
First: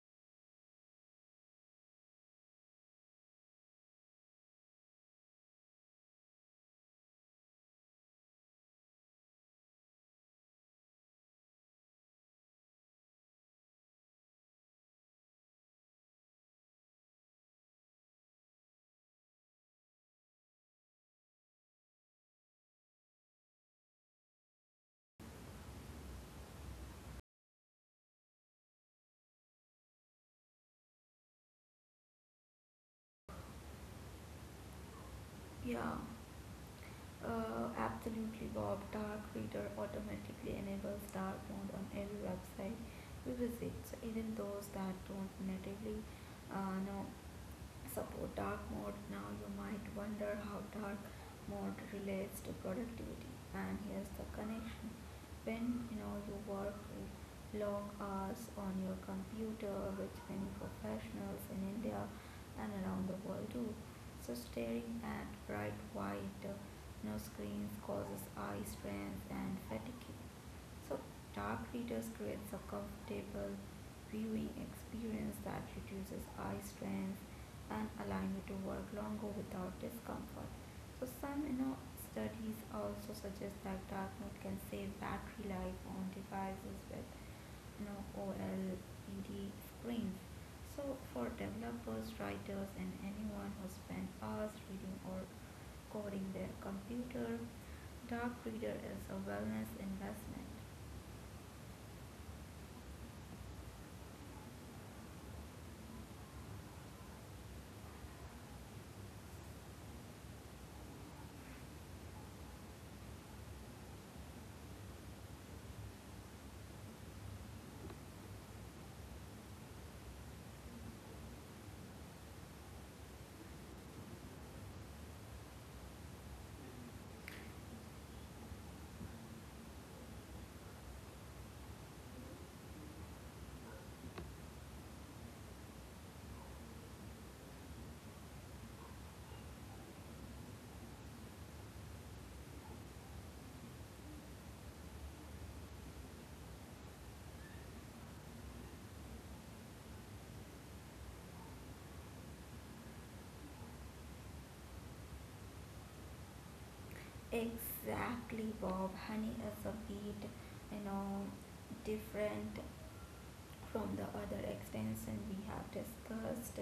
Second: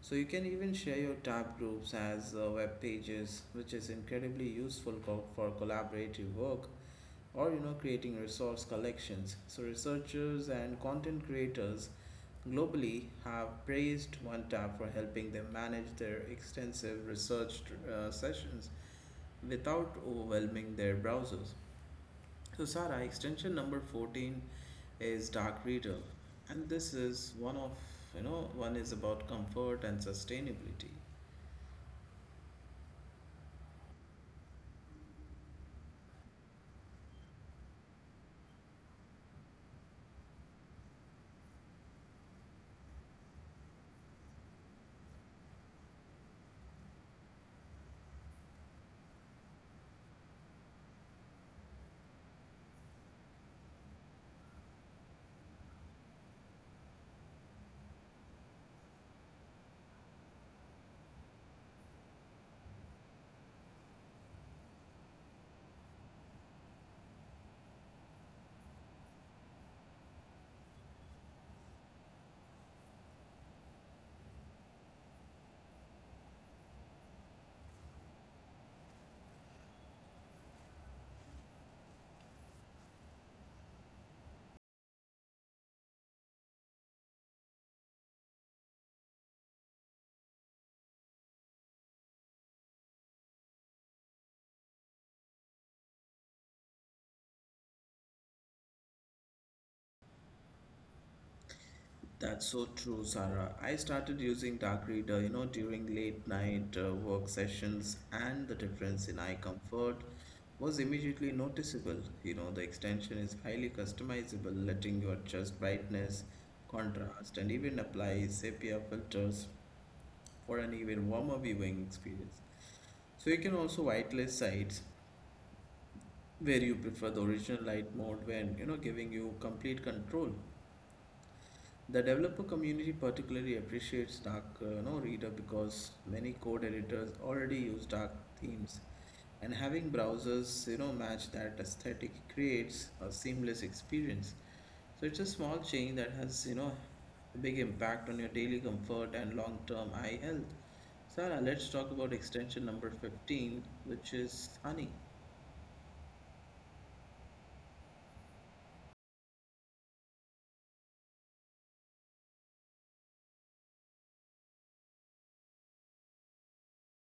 [SPEAKER 1] So you can even share your tab groups as web pages, which is incredibly useful for collaborative work or creating resource collections. So researchers and content creators globally have praised OneTab for helping them manage their extensive research sessions without overwhelming their browsers. So, Sarah, extension number 14 is Dark Reader, and this is one of you know, one is about comfort and sustainability.
[SPEAKER 2] Yeah. Absolutely, Bob. Dark Reader automatically enables dark mode on every website we visit. So even those that don't natively know support dark mode. Now you might wonder how dark mode relates to productivity. And here's the connection. When you know you work long hours on your computer, which many professionals in India and around the world do, so staring at bright white you know, screens causes eye strain and fatigue. So dark readers creates a comfortable viewing experience that reduces eye strain and allowing you to work longer without discomfort. So some you know studies also suggest that dark mode can save battery life on devices with you know OLED screens. So for developers, writers and anyone who spends hours reading or coding their computer, dark reader is a wellness investment.
[SPEAKER 1] That's so true, Sarah. I started using Dark Reader, during late night work sessions, and the difference in eye comfort was immediately noticeable. The extension is highly customizable, letting you adjust brightness, contrast, and even apply sepia filters for an even warmer viewing experience. So you can also whitelist sites where you prefer the original light mode when giving you complete control. The developer community particularly appreciates Dark Reader because many code editors already use dark themes and having browsers match that aesthetic creates a seamless experience. So it's a small change that has, a big impact on your daily comfort and long-term eye health. Sarah, let's talk about extension number 15, which is honey.
[SPEAKER 2] Exactly, Bob. Honey is a bit, you know, different from the other extension we have discussed.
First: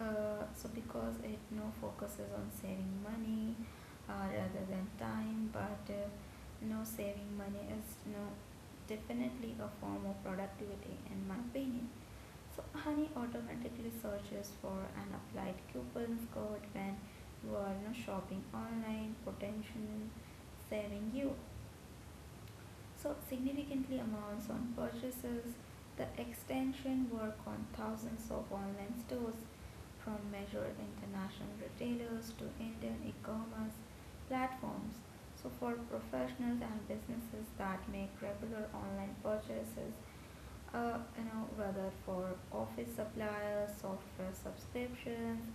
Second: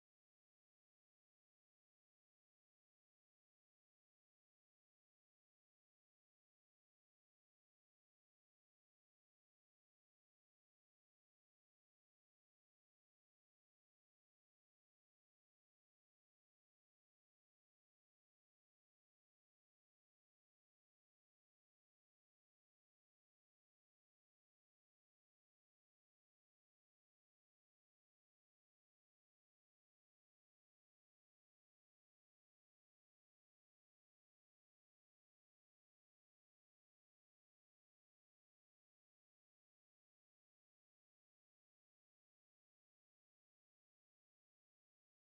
[SPEAKER 2] So because it now focuses on saving money rather than time, but no saving money is no definitely a form of productivity in my opinion. So honey automatically searches for an applied coupons code when you are you know, shopping online, potential saving you so significantly amounts on purchases, the extension work on thousands of online stores from major international retailers to Indian e-commerce platforms. So for professionals and businesses that make regular online purchases, you know whether for office supplies, software subscriptions,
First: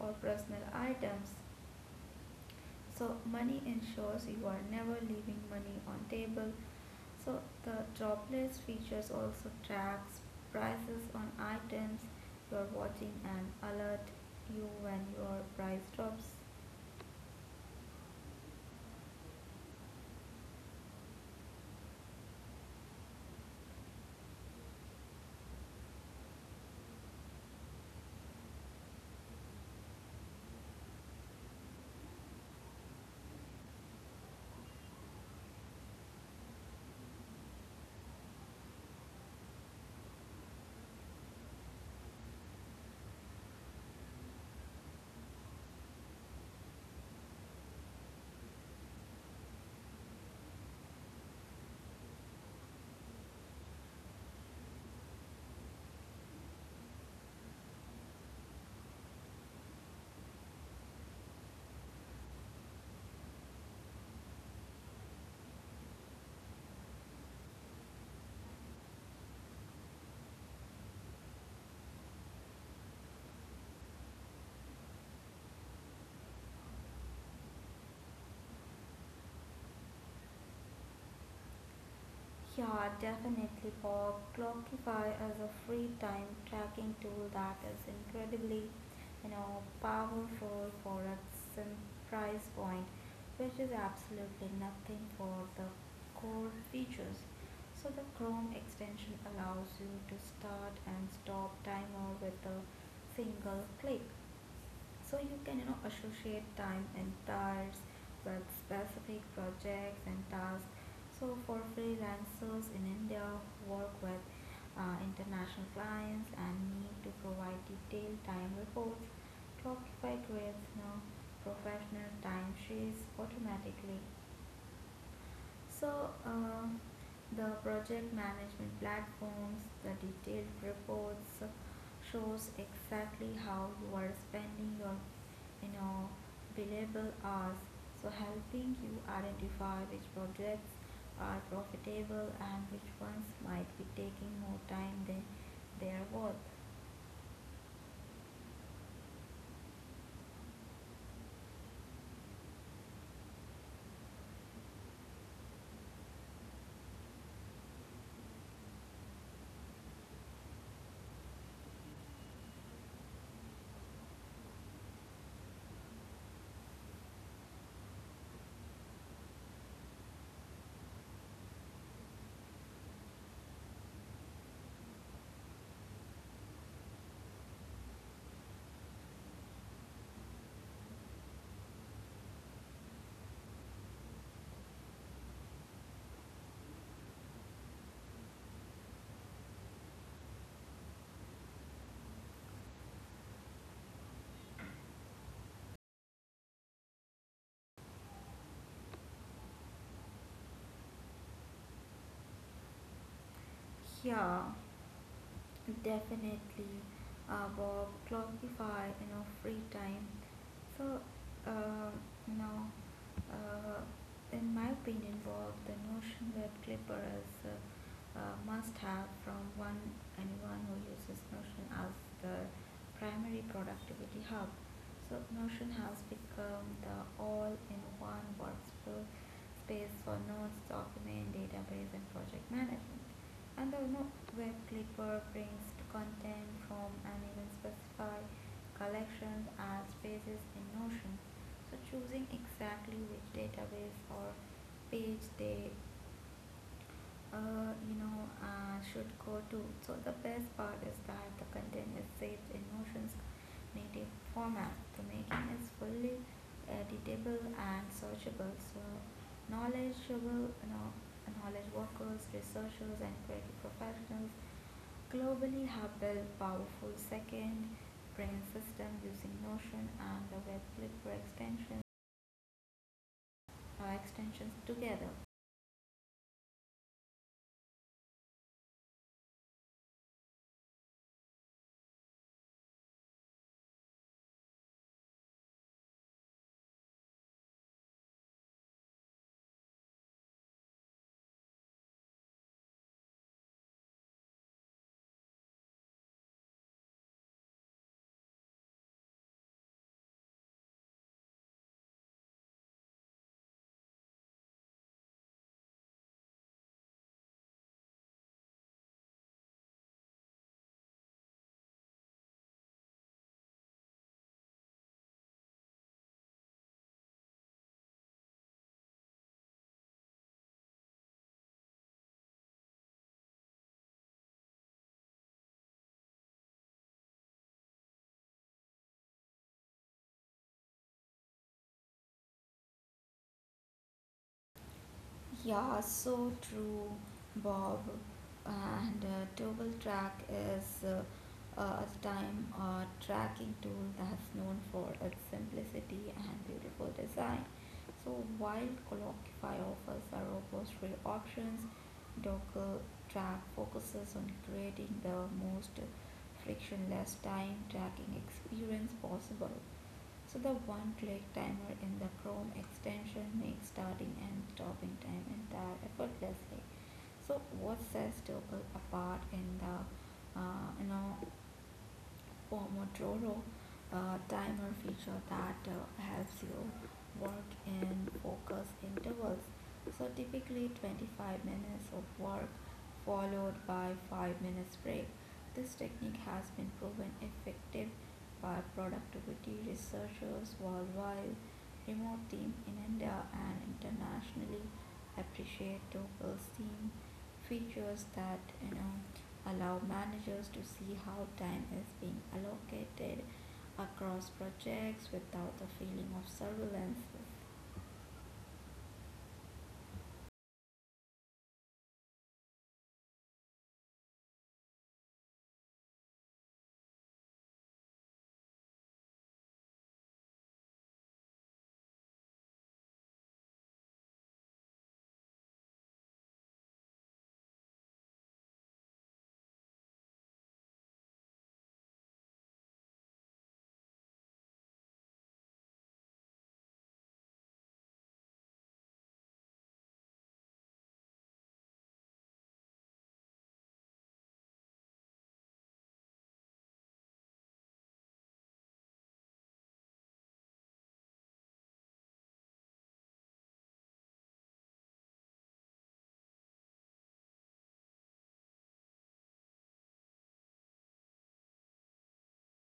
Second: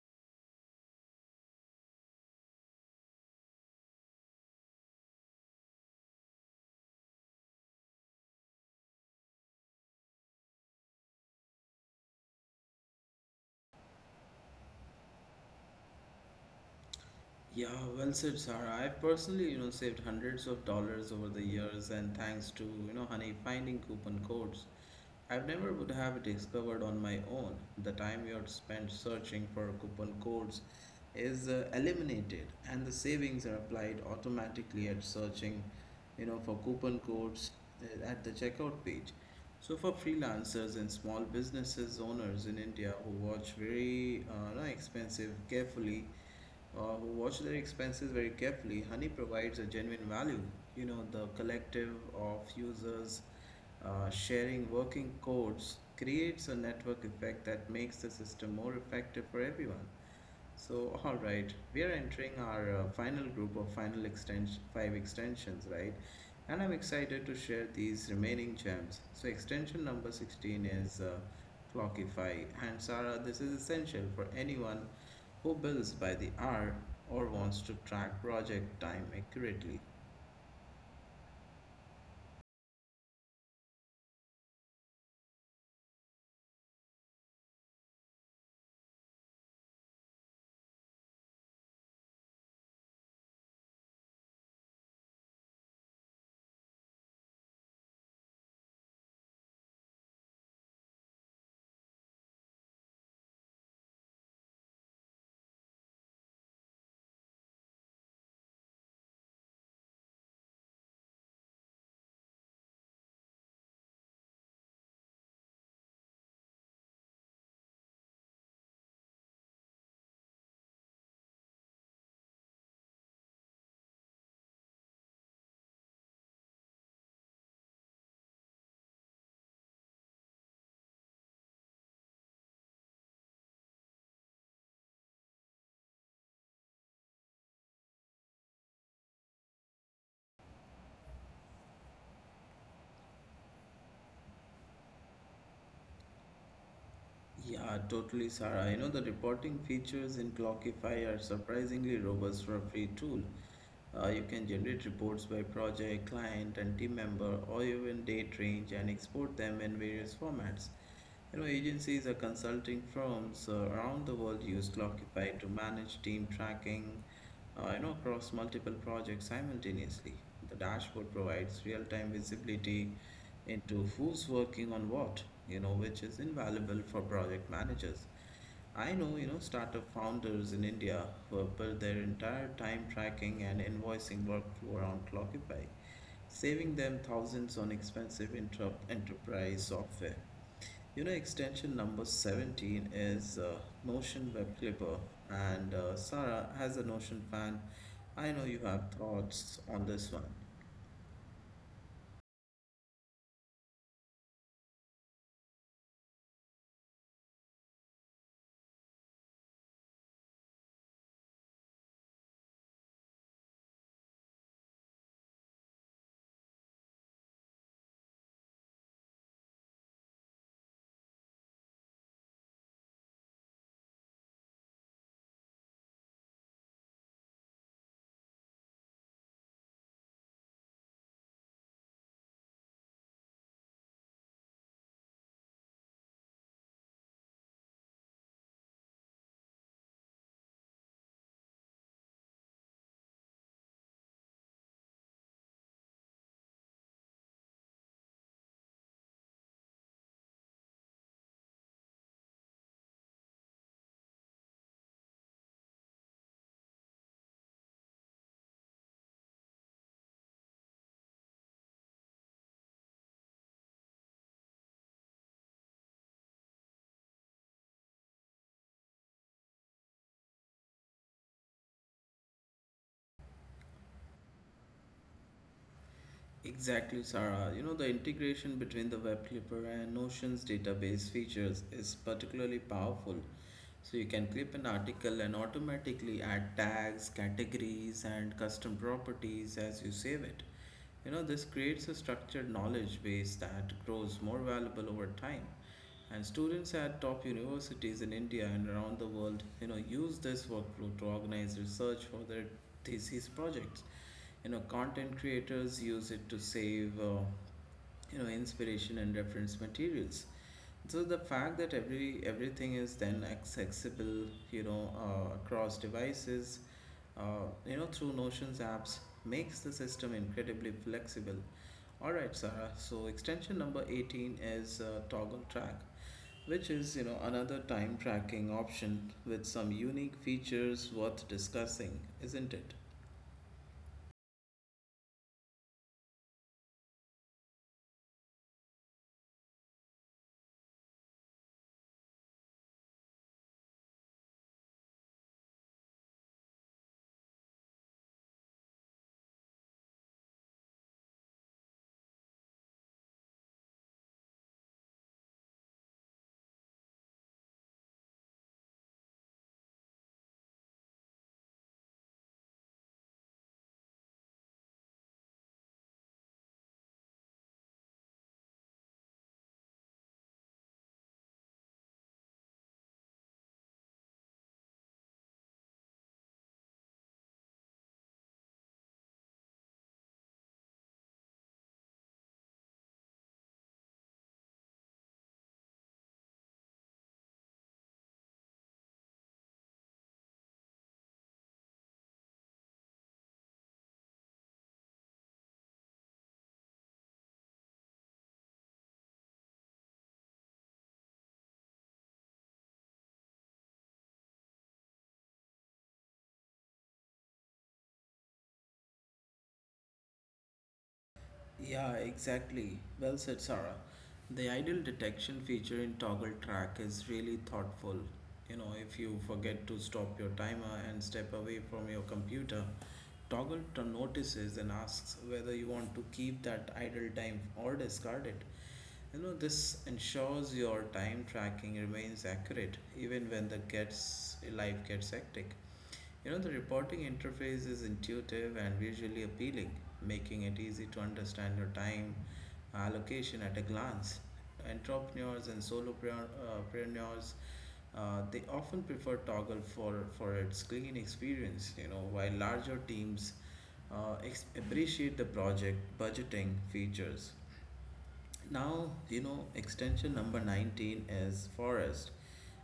[SPEAKER 2] or personal items. So money ensures you are never leaving money on table. So the job list features also tracks prices on items you're watching and alert you when your price drops.
[SPEAKER 1] Yeah, well said, Sarah. I've personally, saved hundreds of dollars over the years and thanks to, honey finding coupon codes. I never would have discovered on my own. The time you had spent searching for coupon codes is eliminated, and the savings are applied automatically at searching, for coupon codes at the checkout page. So for freelancers and small businesses owners in India who watch very no, expensive carefully, who watch their expenses very carefully, Honey provides a genuine value. The collective of users sharing working codes creates a network effect that makes the system more effective for everyone. So, all right, we are entering our final group of final extension five extensions, right? And I'm excited to share these remaining gems. So, extension number 16 is Clockify. And Sarah, this is essential for anyone who bills by the hour or wants to track project time accurately.
[SPEAKER 2] Yeah, definitely, Bob. Clockify is a free time tracking tool that is incredibly, you know, powerful for its price point, which is absolutely nothing for the core features. So the Chrome extension allows you to start and stop timer with a single click, so you can you know associate time and tasks with specific projects and tasks. So for freelancers in india who work with international clients and need to provide detailed time reports, Clockify creates you know, professional timesheets automatically. So, the project management platforms, the detailed reports shows exactly how you are spending your, you know, billable hours. So, helping you identify which projects are profitable and which ones might be taking more time than they are worth.
[SPEAKER 1] Yeah, totally, Sarah. The reporting features in Clockify are surprisingly robust for a free tool. You can generate reports by project, client, and team member, or even date range and export them in various formats. Agencies or consulting firms around the world use Clockify to manage team tracking, across multiple projects simultaneously. The dashboard provides real-time visibility into who's working on what, which is invaluable for project managers. I know startup founders in India who have built their entire time tracking and invoicing workflow around Clockify, saving them thousands on expensive enterprise software. Extension number 17 is Notion Web Clipper, and Sarah, as a Notion fan, I know you have thoughts on this one.
[SPEAKER 2] Yeah. Definitely, Bob, clockify, you know, free time. So, uh, you know, uh, in my opinion, Bob, the Notion Web Clipper is a must-have from one anyone who uses Notion as the primary productivity hub. So, Notion has become the all-in-one workspace for notes, document, database, and project management, and the web clipper prints content from an even specified collections as pages in Notion. So choosing exactly which database or page they should go to. So the best part is that the content is saved in Notion's native format. The making is fully editable and searchable. So knowledgeable, you know, knowledge workers, researchers, and creative professionals globally have built powerful second brain system using Notion and the web flipper extensions together.
[SPEAKER 1] Exactly, Sarah. The integration between the web clipper and Notion's database features is particularly powerful. So you can clip an article and automatically add tags, categories, and custom properties as you save it. This creates a structured knowledge base that grows more valuable over time. And students at top universities in India and around the world, use this workflow to organize research for their thesis projects. Content creators use it to save inspiration and reference materials. So the fact that everything is then accessible, across devices, through notions apps, makes the system incredibly flexible. All right, Sarah, so extension number 18 is toggle track, which is another time tracking option with some unique features worth discussing, isn't it?
[SPEAKER 2] Yeah, so true, Bob. And Double Track is a time tracking tool that's known for its simplicity and beautiful design. So while Clockify offers a robust free options, Docker Track focuses on creating the most frictionless time tracking experience possible. So the one click timer in the Chrome extension makes starting and stopping time entire effortlessly. So what sets Tuple apart in the you know Pomodoro timer feature that helps you work in focus intervals. So typically 25 minutes of work followed by 5 minutes break. This technique has been proven effective by productivity researchers worldwide. Remote team in India and internationally appreciate Togel's team features that you know allow managers to see how time is being allocated across projects without the feeling of surveillance.
[SPEAKER 1] Yeah, exactly. Well said, Sarah. The idle detection feature in toggle track is really thoughtful. If you forget to stop your timer and step away from your computer, toggle to notices and asks whether you want to keep that idle time or discard it. This ensures your time tracking remains accurate even when the gets life gets hectic. The reporting interface is intuitive and visually appealing, making it easy to understand your time allocation at a glance. Entrepreneurs and solopreneurs, they often prefer Toggle for its clean experience, while larger teams appreciate the project budgeting features. Now, extension number 19 is Forest.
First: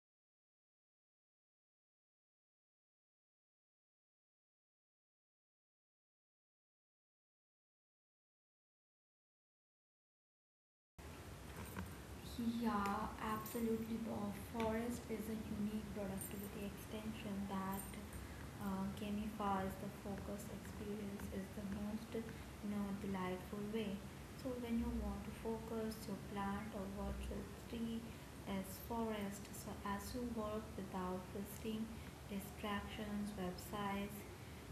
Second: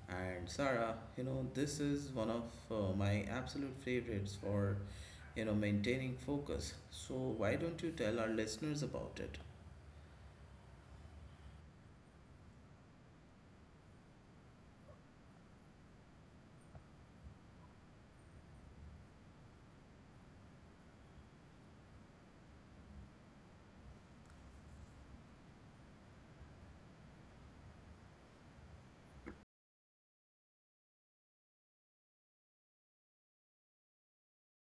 [SPEAKER 1] And Sarah, this is one of my absolute favorites for maintaining focus. So why don't you tell our listeners about it?
[SPEAKER 2] Yeah, absolutely, Bob. Forest is a unique productivity extension that gamifies the focus experience is the most you know, delightful way. So when you want to focus, you plant a virtual tree as forest. So as you work without visiting distractions, websites,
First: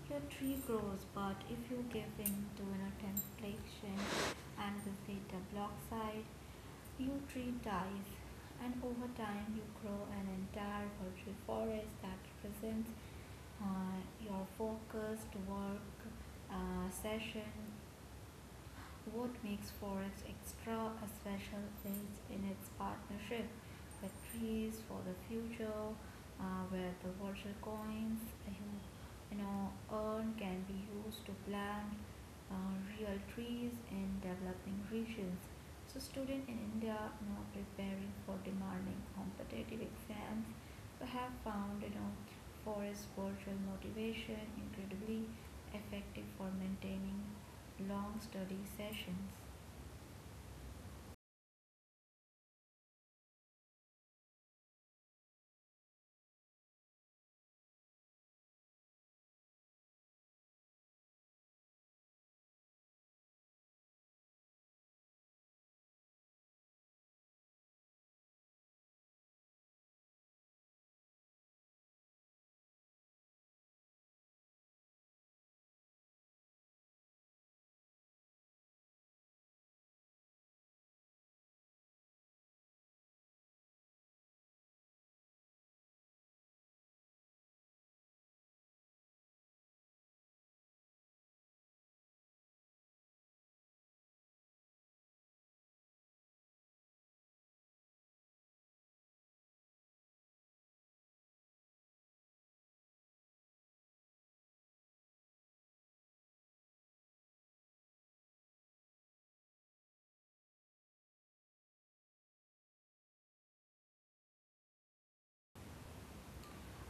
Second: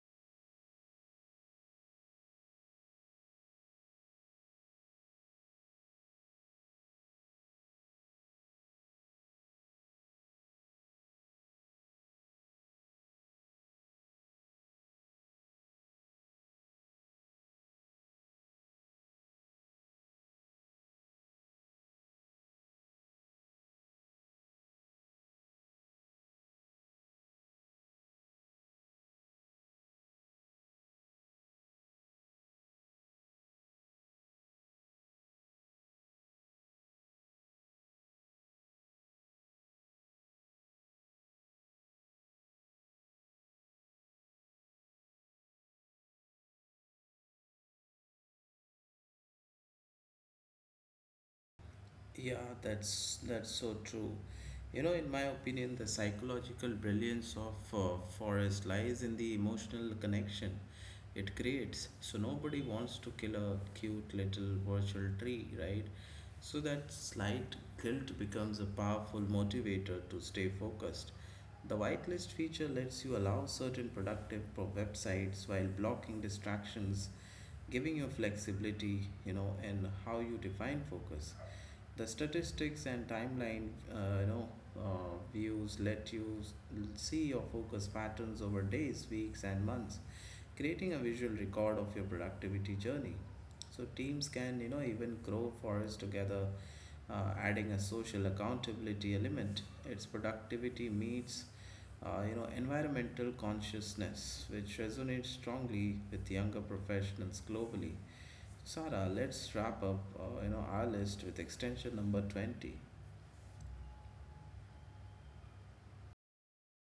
[SPEAKER 2] your tree grows. But if you give in to you know, temptation and visit a blog site, your tree dies, and over time you grow an entire virtual forest that represents uh, your focused work session. What makes forests extra special is in its partnership with trees for the future, where the virtual coins you, know earn can be used to plant real trees in developing regions. So students in India you know preparing for demanding competitive exams so have found you know forest virtual motivation incredibly effective for maintaining long study sessions.
[SPEAKER 1] Yeah, that's so true. In my opinion, the psychological brilliance of Forest lies in the emotional connection it creates. So nobody wants to kill a cute little virtual tree, right? So that slight guilt becomes a powerful motivator to stay focused. The whitelist feature lets you allow certain websites while blocking distractions, giving you flexibility, in how you define focus. The statistics and timeline views let you see your focus patterns over days, weeks, and months, creating a visual record of your productivity journey. So teams can, even grow forests together, adding a social accountability element. Its productivity meets environmental consciousness, which resonates strongly with younger professionals globally. Sarah, let's wrap up, our list with extension number 20.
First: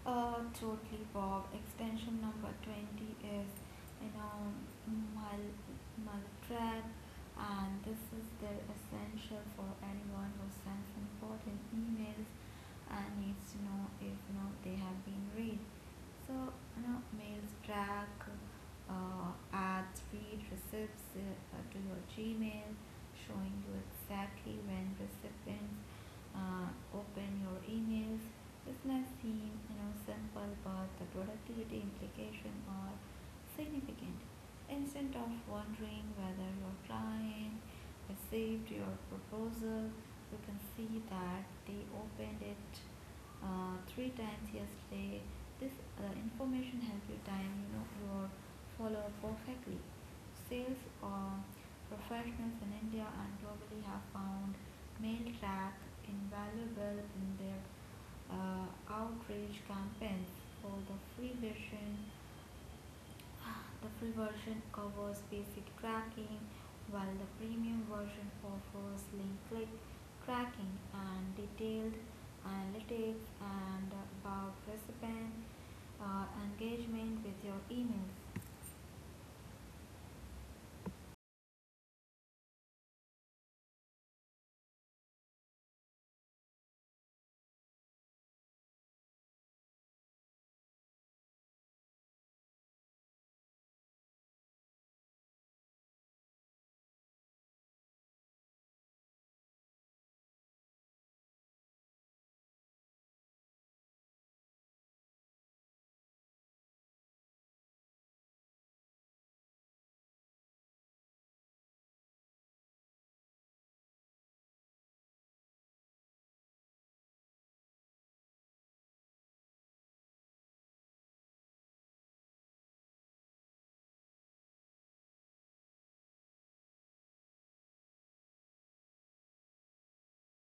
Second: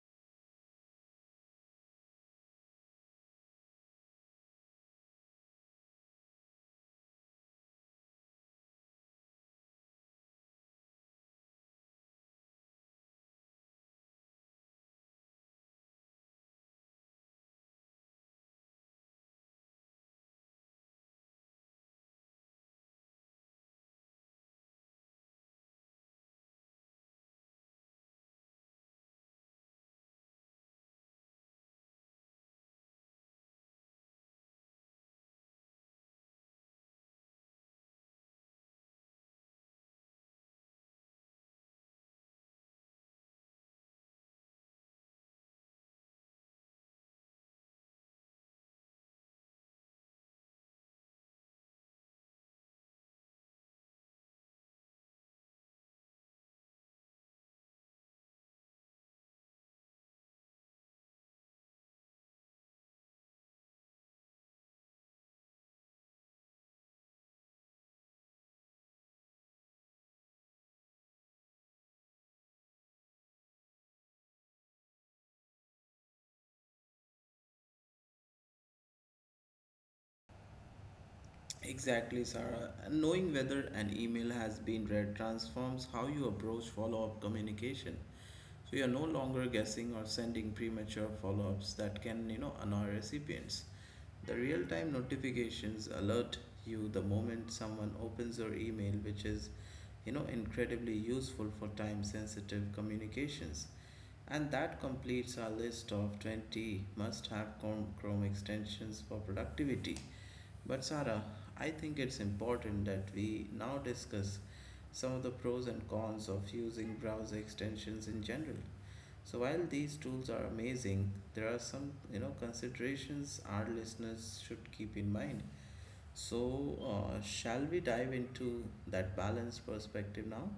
[SPEAKER 2] Totally, Bob. Extension number 20 is you know mal- maltreat, and this is the essential for anyone who sends important emails and needs to know if you know, they have been read. So, you know, mails track add read receipts to your Gmail showing you exactly when recipients open your emails. This might seem you know simple, but the productivity implication are significant. Instead of wondering whether your client received your proposal, you can see that they opened it three times yesterday. This information helps you time you know your follow perfectly. Sales professionals in India and globally have found mail track invaluable in their outreach campaigns. For the free version The free version covers basic tracking, while the premium version offers link click tracking and detailed analytics and about recipient engagement with your emails.
[SPEAKER 1] Exactly, Sarah. And knowing whether an email has been read transforms how you approach follow-up communication. So you're no longer guessing or sending premature follow-ups that can, annoy recipients. The real-time notifications alert you the moment someone opens your email, which is, incredibly useful for time-sensitive communications. And that completes our list of 20 must have Chrome extensions for productivity. But Sarah, I think it's important that we now discuss some of the pros and cons of using browser extensions in general. So while these tools are amazing, there are some considerations our listeners should keep in mind. So shall we dive into that balanced perspective now?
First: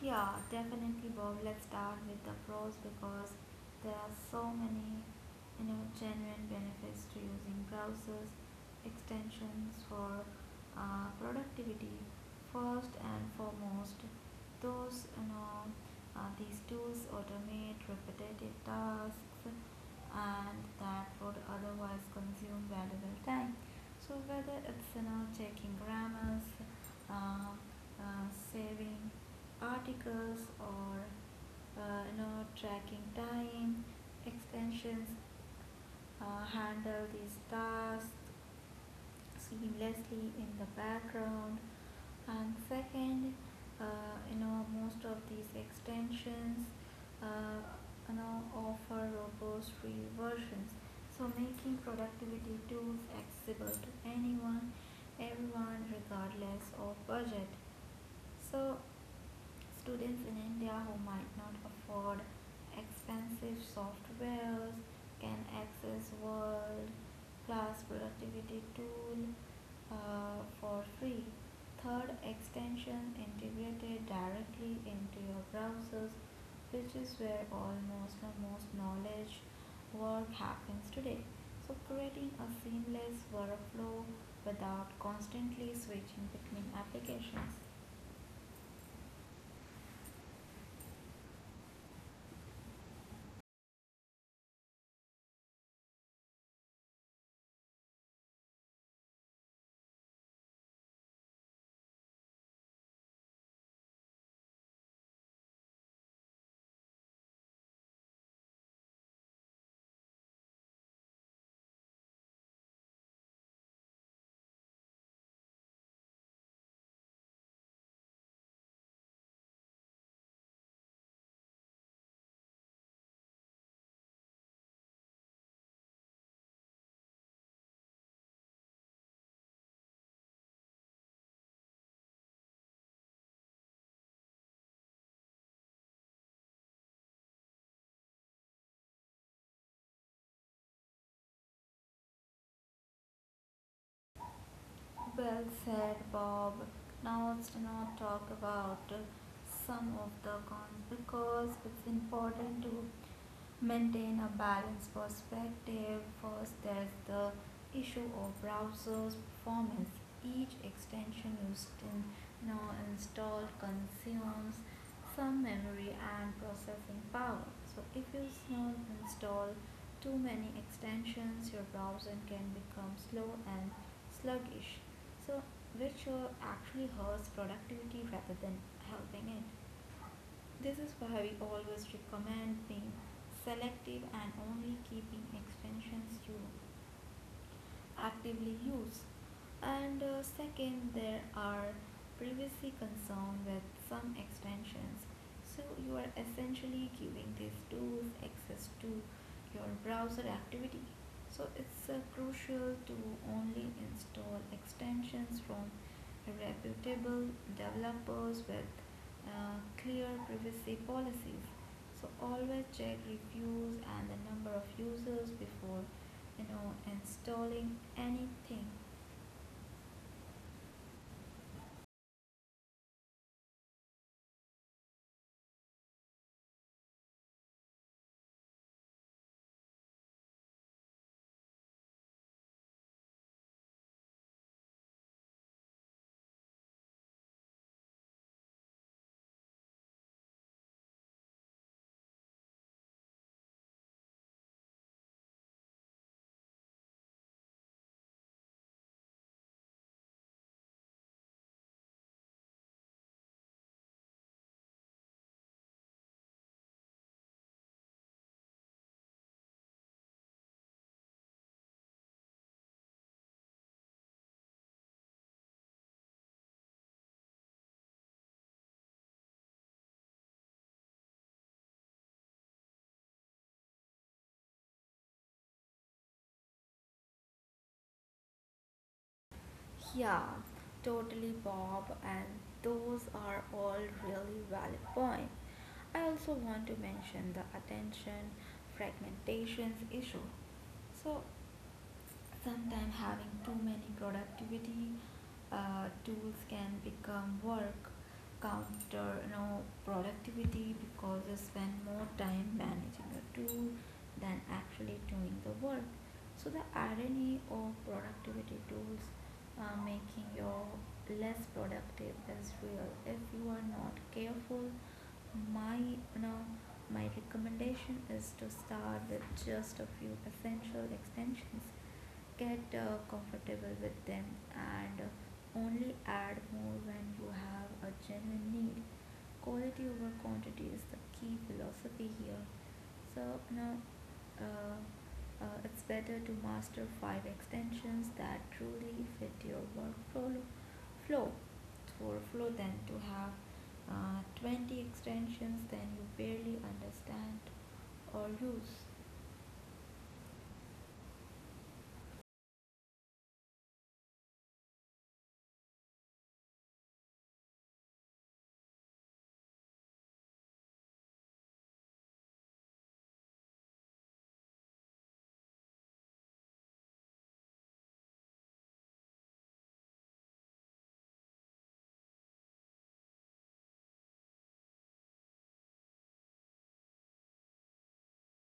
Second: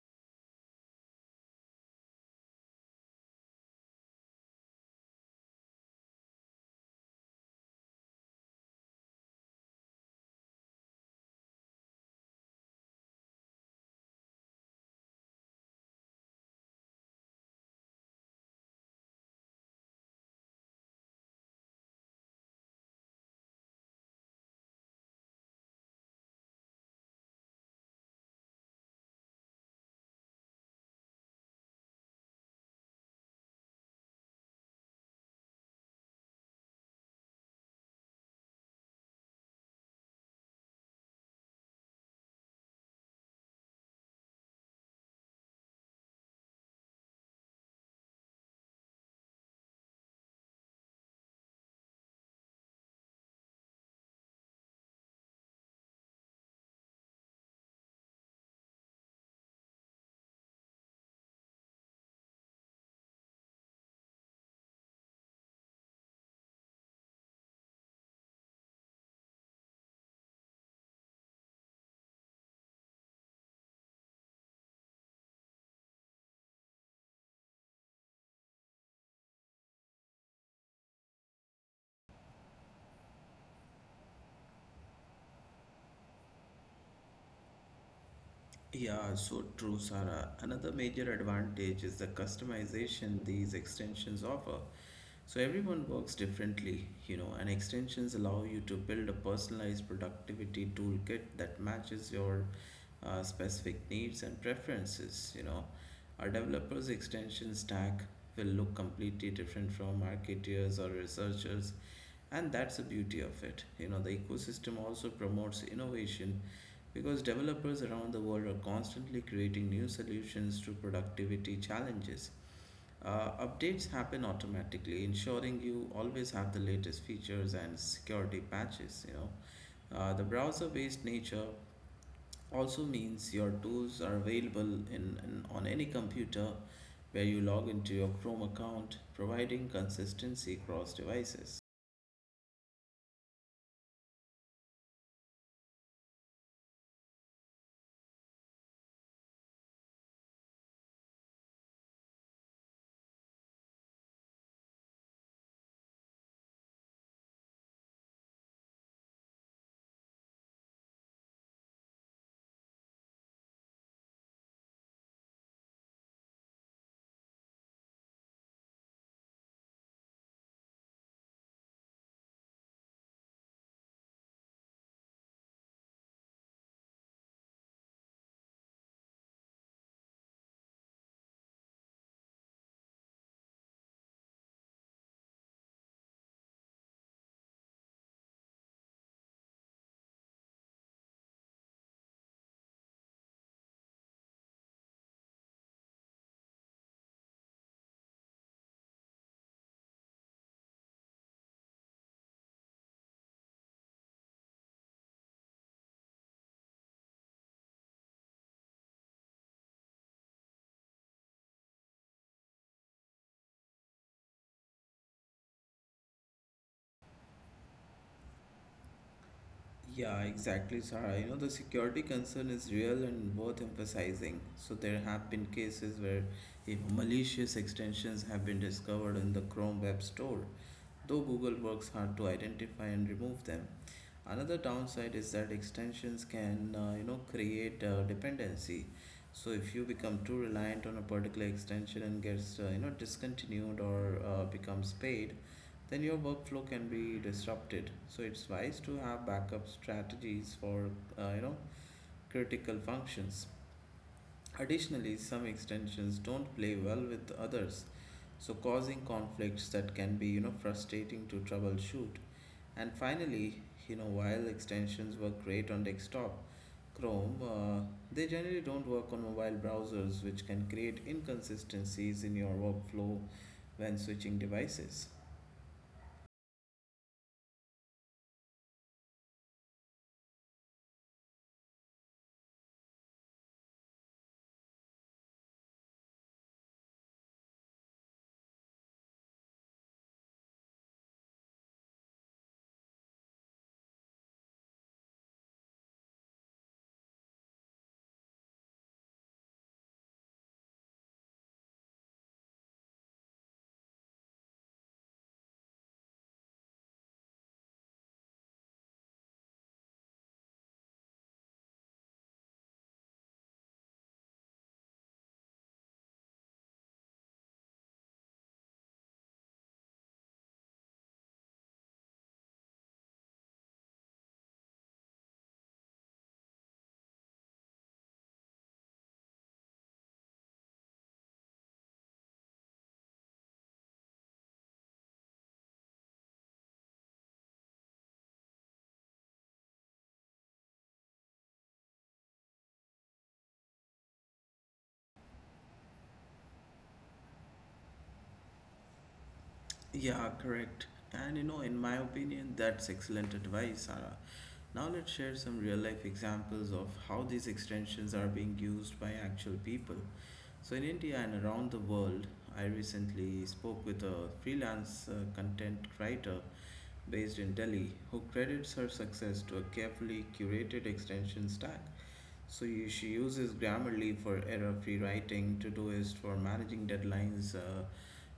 [SPEAKER 2] Yeah, definitely, Bob. Let's start with the pros because there are so many, you know, genuine benefits to using browsers extensions for productivity. First and foremost, those you know, these tools automate repetitive tasks, and that would otherwise consume valuable time. So whether it's checking grammars, uh, saving articles or tracking time extensions handle these tasks seamlessly in the background. And second, most of these extensions uh, offer robust free versions, so making productivity tools accessible to anyone, everyone regardless of budget. So students in India who might not afford expensive softwares can access world class productivity tool for free. Third, extension integrated directly into your browsers, which is where almost the most knowledge work happens today, so creating a seamless workflow without constantly switching between applications.
[SPEAKER 1] Yeah, so true, Sarah. Another major advantage is the customization these extensions offer. So everyone works differently, and extensions allow you to build a personalized productivity toolkit that matches your specific needs and preferences. Our developers' extension stack will look completely different from marketeers or researchers, and that's the beauty of it. The ecosystem also promotes innovation because developers around the world are constantly creating new solutions to productivity challenges. Updates happen automatically, ensuring you always have the latest features and security patches. The browser-based nature also means your tools are available in on any computer where you log into your Chrome account, providing consistency across devices.
[SPEAKER 2] Well said, Bob. Now let's not talk about some of the cons, because it's important to maintain a balanced perspective. First, there's the issue of browser's performance. Each extension you now install consumes some memory and processing power. So if you install too many extensions, your browser can become slow and sluggish. So which actually hurts productivity rather than helping it. This is why we always recommend being selective and only keeping extensions you actively use. And second, there are privacy concerns with some extensions. So you are essentially giving these tools access to your browser activity. So it's crucial to only install extensions from reputable developers with clear privacy policies. So always check reviews and the number of users before installing anything.
[SPEAKER 1] Yeah, exactly, Sarah. The security concern is real and worth emphasizing. So there have been cases where if malicious extensions have been discovered in the Chrome Web Store, though Google works hard to identify and remove them. Another downside is that extensions can, create dependency. So if you become too reliant on a particular extension and gets, discontinued or becomes paid, then your workflow can be disrupted. So it's wise to have backup strategies for, uh, you know, critical functions. Additionally, some extensions don't play well with others, so causing conflicts that can be, frustrating to troubleshoot. And finally, while extensions work great on desktop Chrome, they generally don't work on mobile browsers, which can create inconsistencies in your workflow when switching devices.
[SPEAKER 2] Yeah, totally, Bob, and those are all really valid points. I also want to mention the attention fragmentations issue. So sometimes having too many productivity tools can become work counter productivity, because you spend more time managing a tool than actually doing the work. So the irony of productivity tools making you less productive is real if you are not careful. My you know my recommendation is to start with just a few essential extensions, get comfortable with them, and only add more when you have a genuine need. Quality over quantity is the key philosophy here. So now, uh, it's better to master five extensions that truly fit your workflow flow flow than to have 20 extensions then you barely understand or use.
[SPEAKER 1] Yeah, correct. And in my opinion, that's excellent advice, Sarah. Now let's share some real life examples of how these extensions are being used by actual people. So, in India and around the world, I recently spoke with a freelance content writer based in Delhi, who credits her success to a carefully curated extension stack. So she uses Grammarly for error-free writing, Todoist for managing deadlines,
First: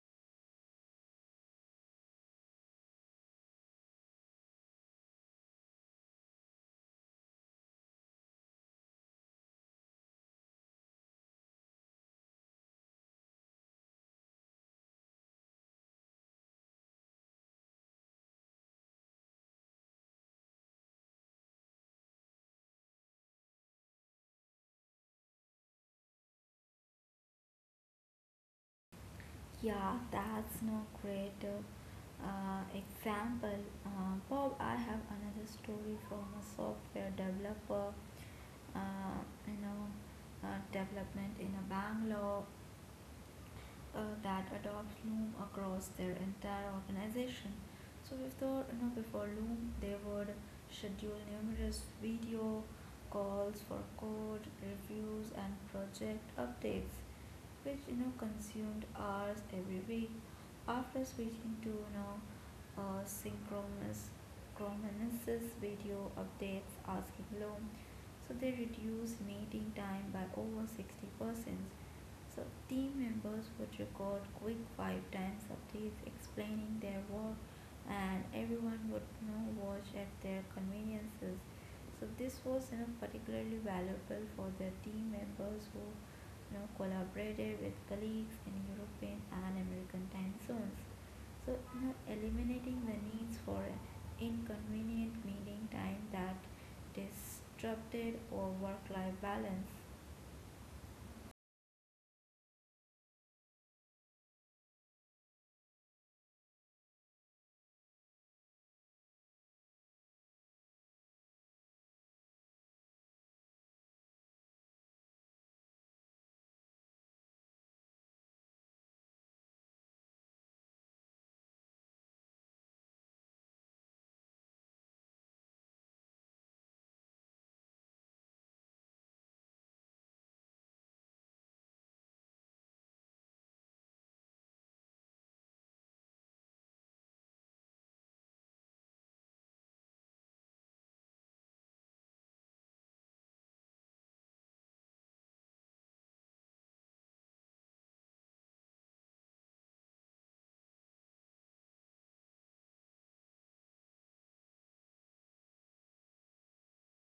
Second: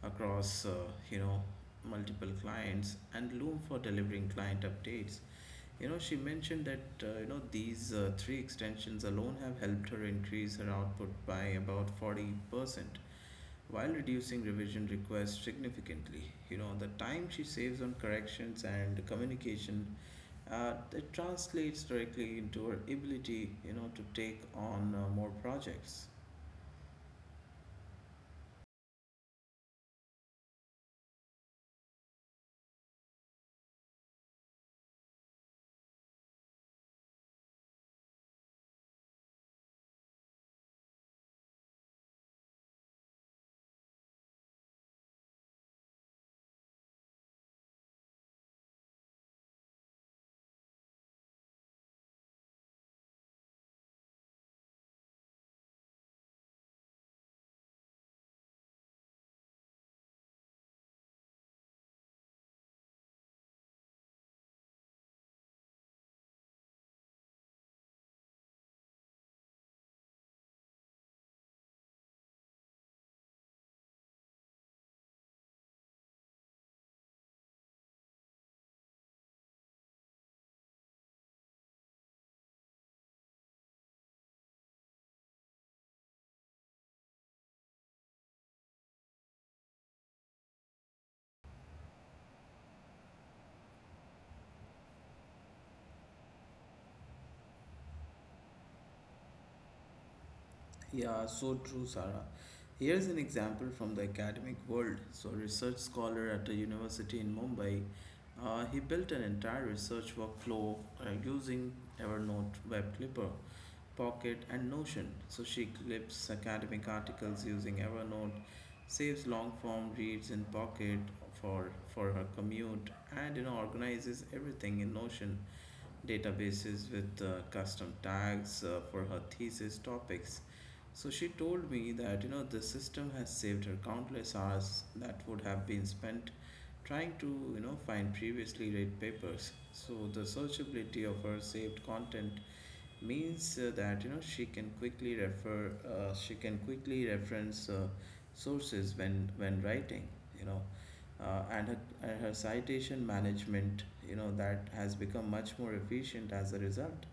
[SPEAKER 1] across you know multiple clients, and Loom for delivering client updates. She mentioned that these three extensions alone have helped her increase her output by about 40%, while reducing revision requests significantly. The time she saves on corrections and communication, it translates directly into her ability, to take on more projects.
[SPEAKER 2] Yeah, that's no great example. Bob, I have another story from a software developer, uh, you know, development in a Bangalore that adopts Loom across their entire organization. So before, before Loom, they would schedule numerous video calls for code reviews and project updates, which consumed hours every week. After switching to synchronous chronomenesis video updates asking loan, so they reduced meeting time by over 60 percent. So team members would record quick five times updates explaining their work, and everyone would watch at their conveniences. So this was particularly valuable for the team members who collaborated with colleagues in European and American time zones. So, eliminating the needs for an inconvenient meeting time that disrupted or work life balance.
[SPEAKER 1] Yeah, so true, Sarah. Here's an example from the academic world. So, a research scholar at a university in Mumbai, he built an entire research workflow using Evernote Web Clipper, Pocket, and Notion. So she clips academic articles using Evernote, saves long form reads in Pocket for her commute, and organizes everything in Notion databases with custom tags for her thesis topics. So she told me that the system has saved her countless hours that would have been spent trying to find previously read papers. So the searchability of her saved content means that she can quickly reference sources when writing, you know uh, and her, and her citation management, that has become much more efficient as a result.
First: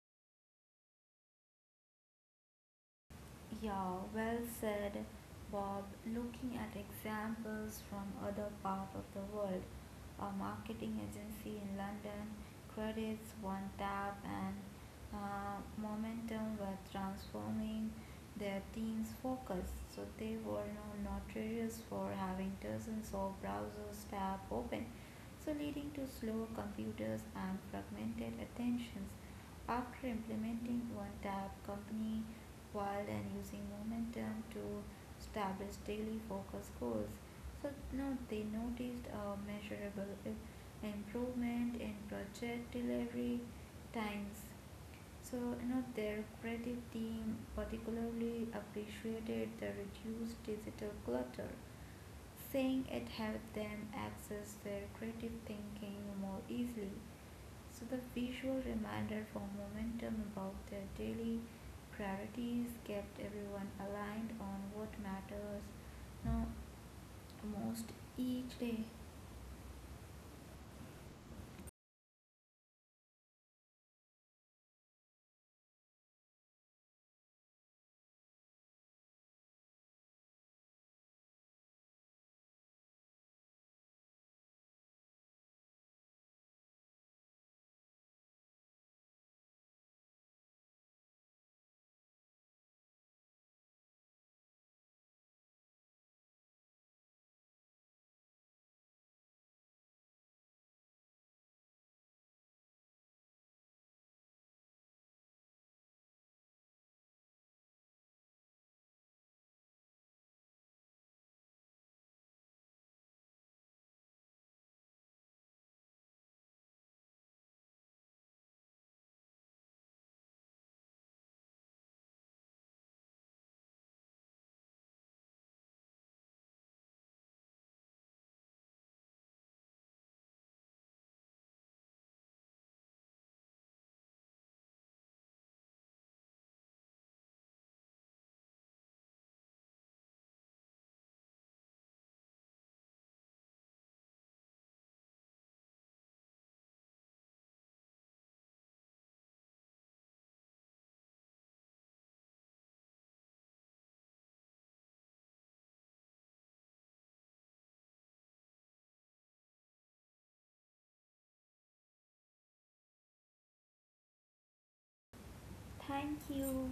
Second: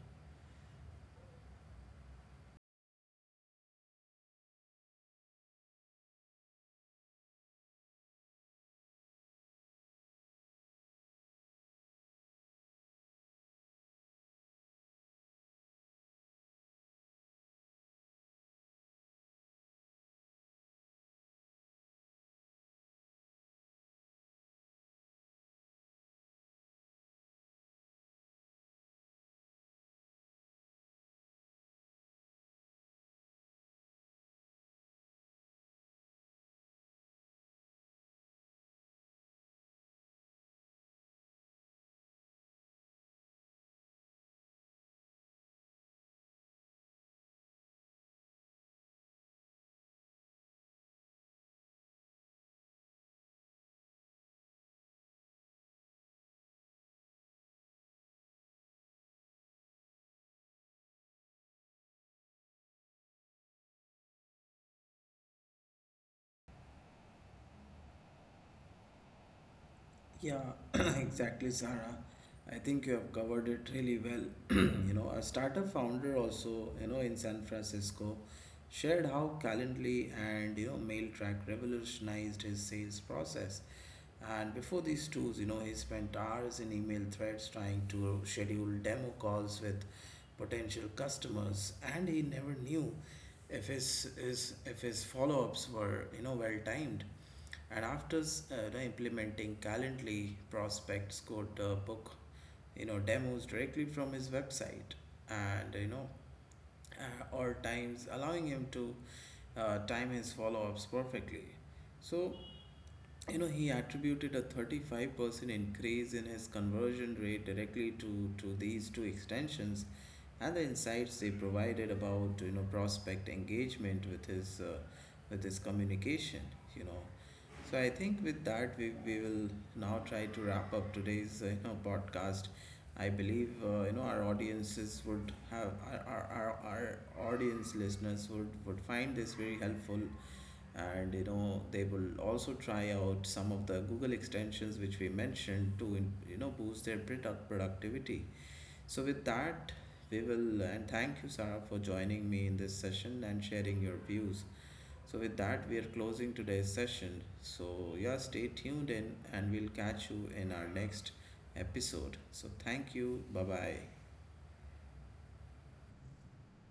[SPEAKER 2] Yeah, well said, Bob. Looking at examples from other parts of the world, a marketing agency in London credits One Tap and Momentum with transforming their team's focus. So they were now notorious for having dozens of browsers tab open, so leading to slow computers and fragmented attentions. After implementing one tab company wide and using momentum to establish daily focus goals, so now they noticed a measurable improvement in project delivery times. So you know their creative team particularly appreciated the reduced digital clutter, saying it helped them access their creative thinking more easily. So the visual reminder for momentum about their daily priorities kept everyone aligned on what matters no, most each day.
[SPEAKER 1] Yeah, exactly, Sarah. I think you have covered it really well. A startup founder also, in San Francisco shared how Calendly and, MailTrack revolutionized his sales process. And Before these tools, he spent hours in email threads trying to schedule demo calls with potential customers, and he never knew if his follow-ups were well timed. And after implementing Calendly, prospects could book demos directly from his website, and or times allowing him to time his follow-ups perfectly. So he attributed a 35% increase in his conversion rate directly to these two extensions and the insights they provided about, prospect engagement with his communication, you know. So I think with that, we will now try to wrap up today's, podcast. I believe, our audiences would have, our audience listeners would find this very helpful, and they will also try out some of the Google extensions which we boost their productivity. So with that, we will and thank you, Sarah, for joining me in this session and sharing your views. So with that, we are closing today's session. So yeah, stay tuned in and we'll catch you in our next episode. So thank you, bye bye.
[SPEAKER 2] Thank you.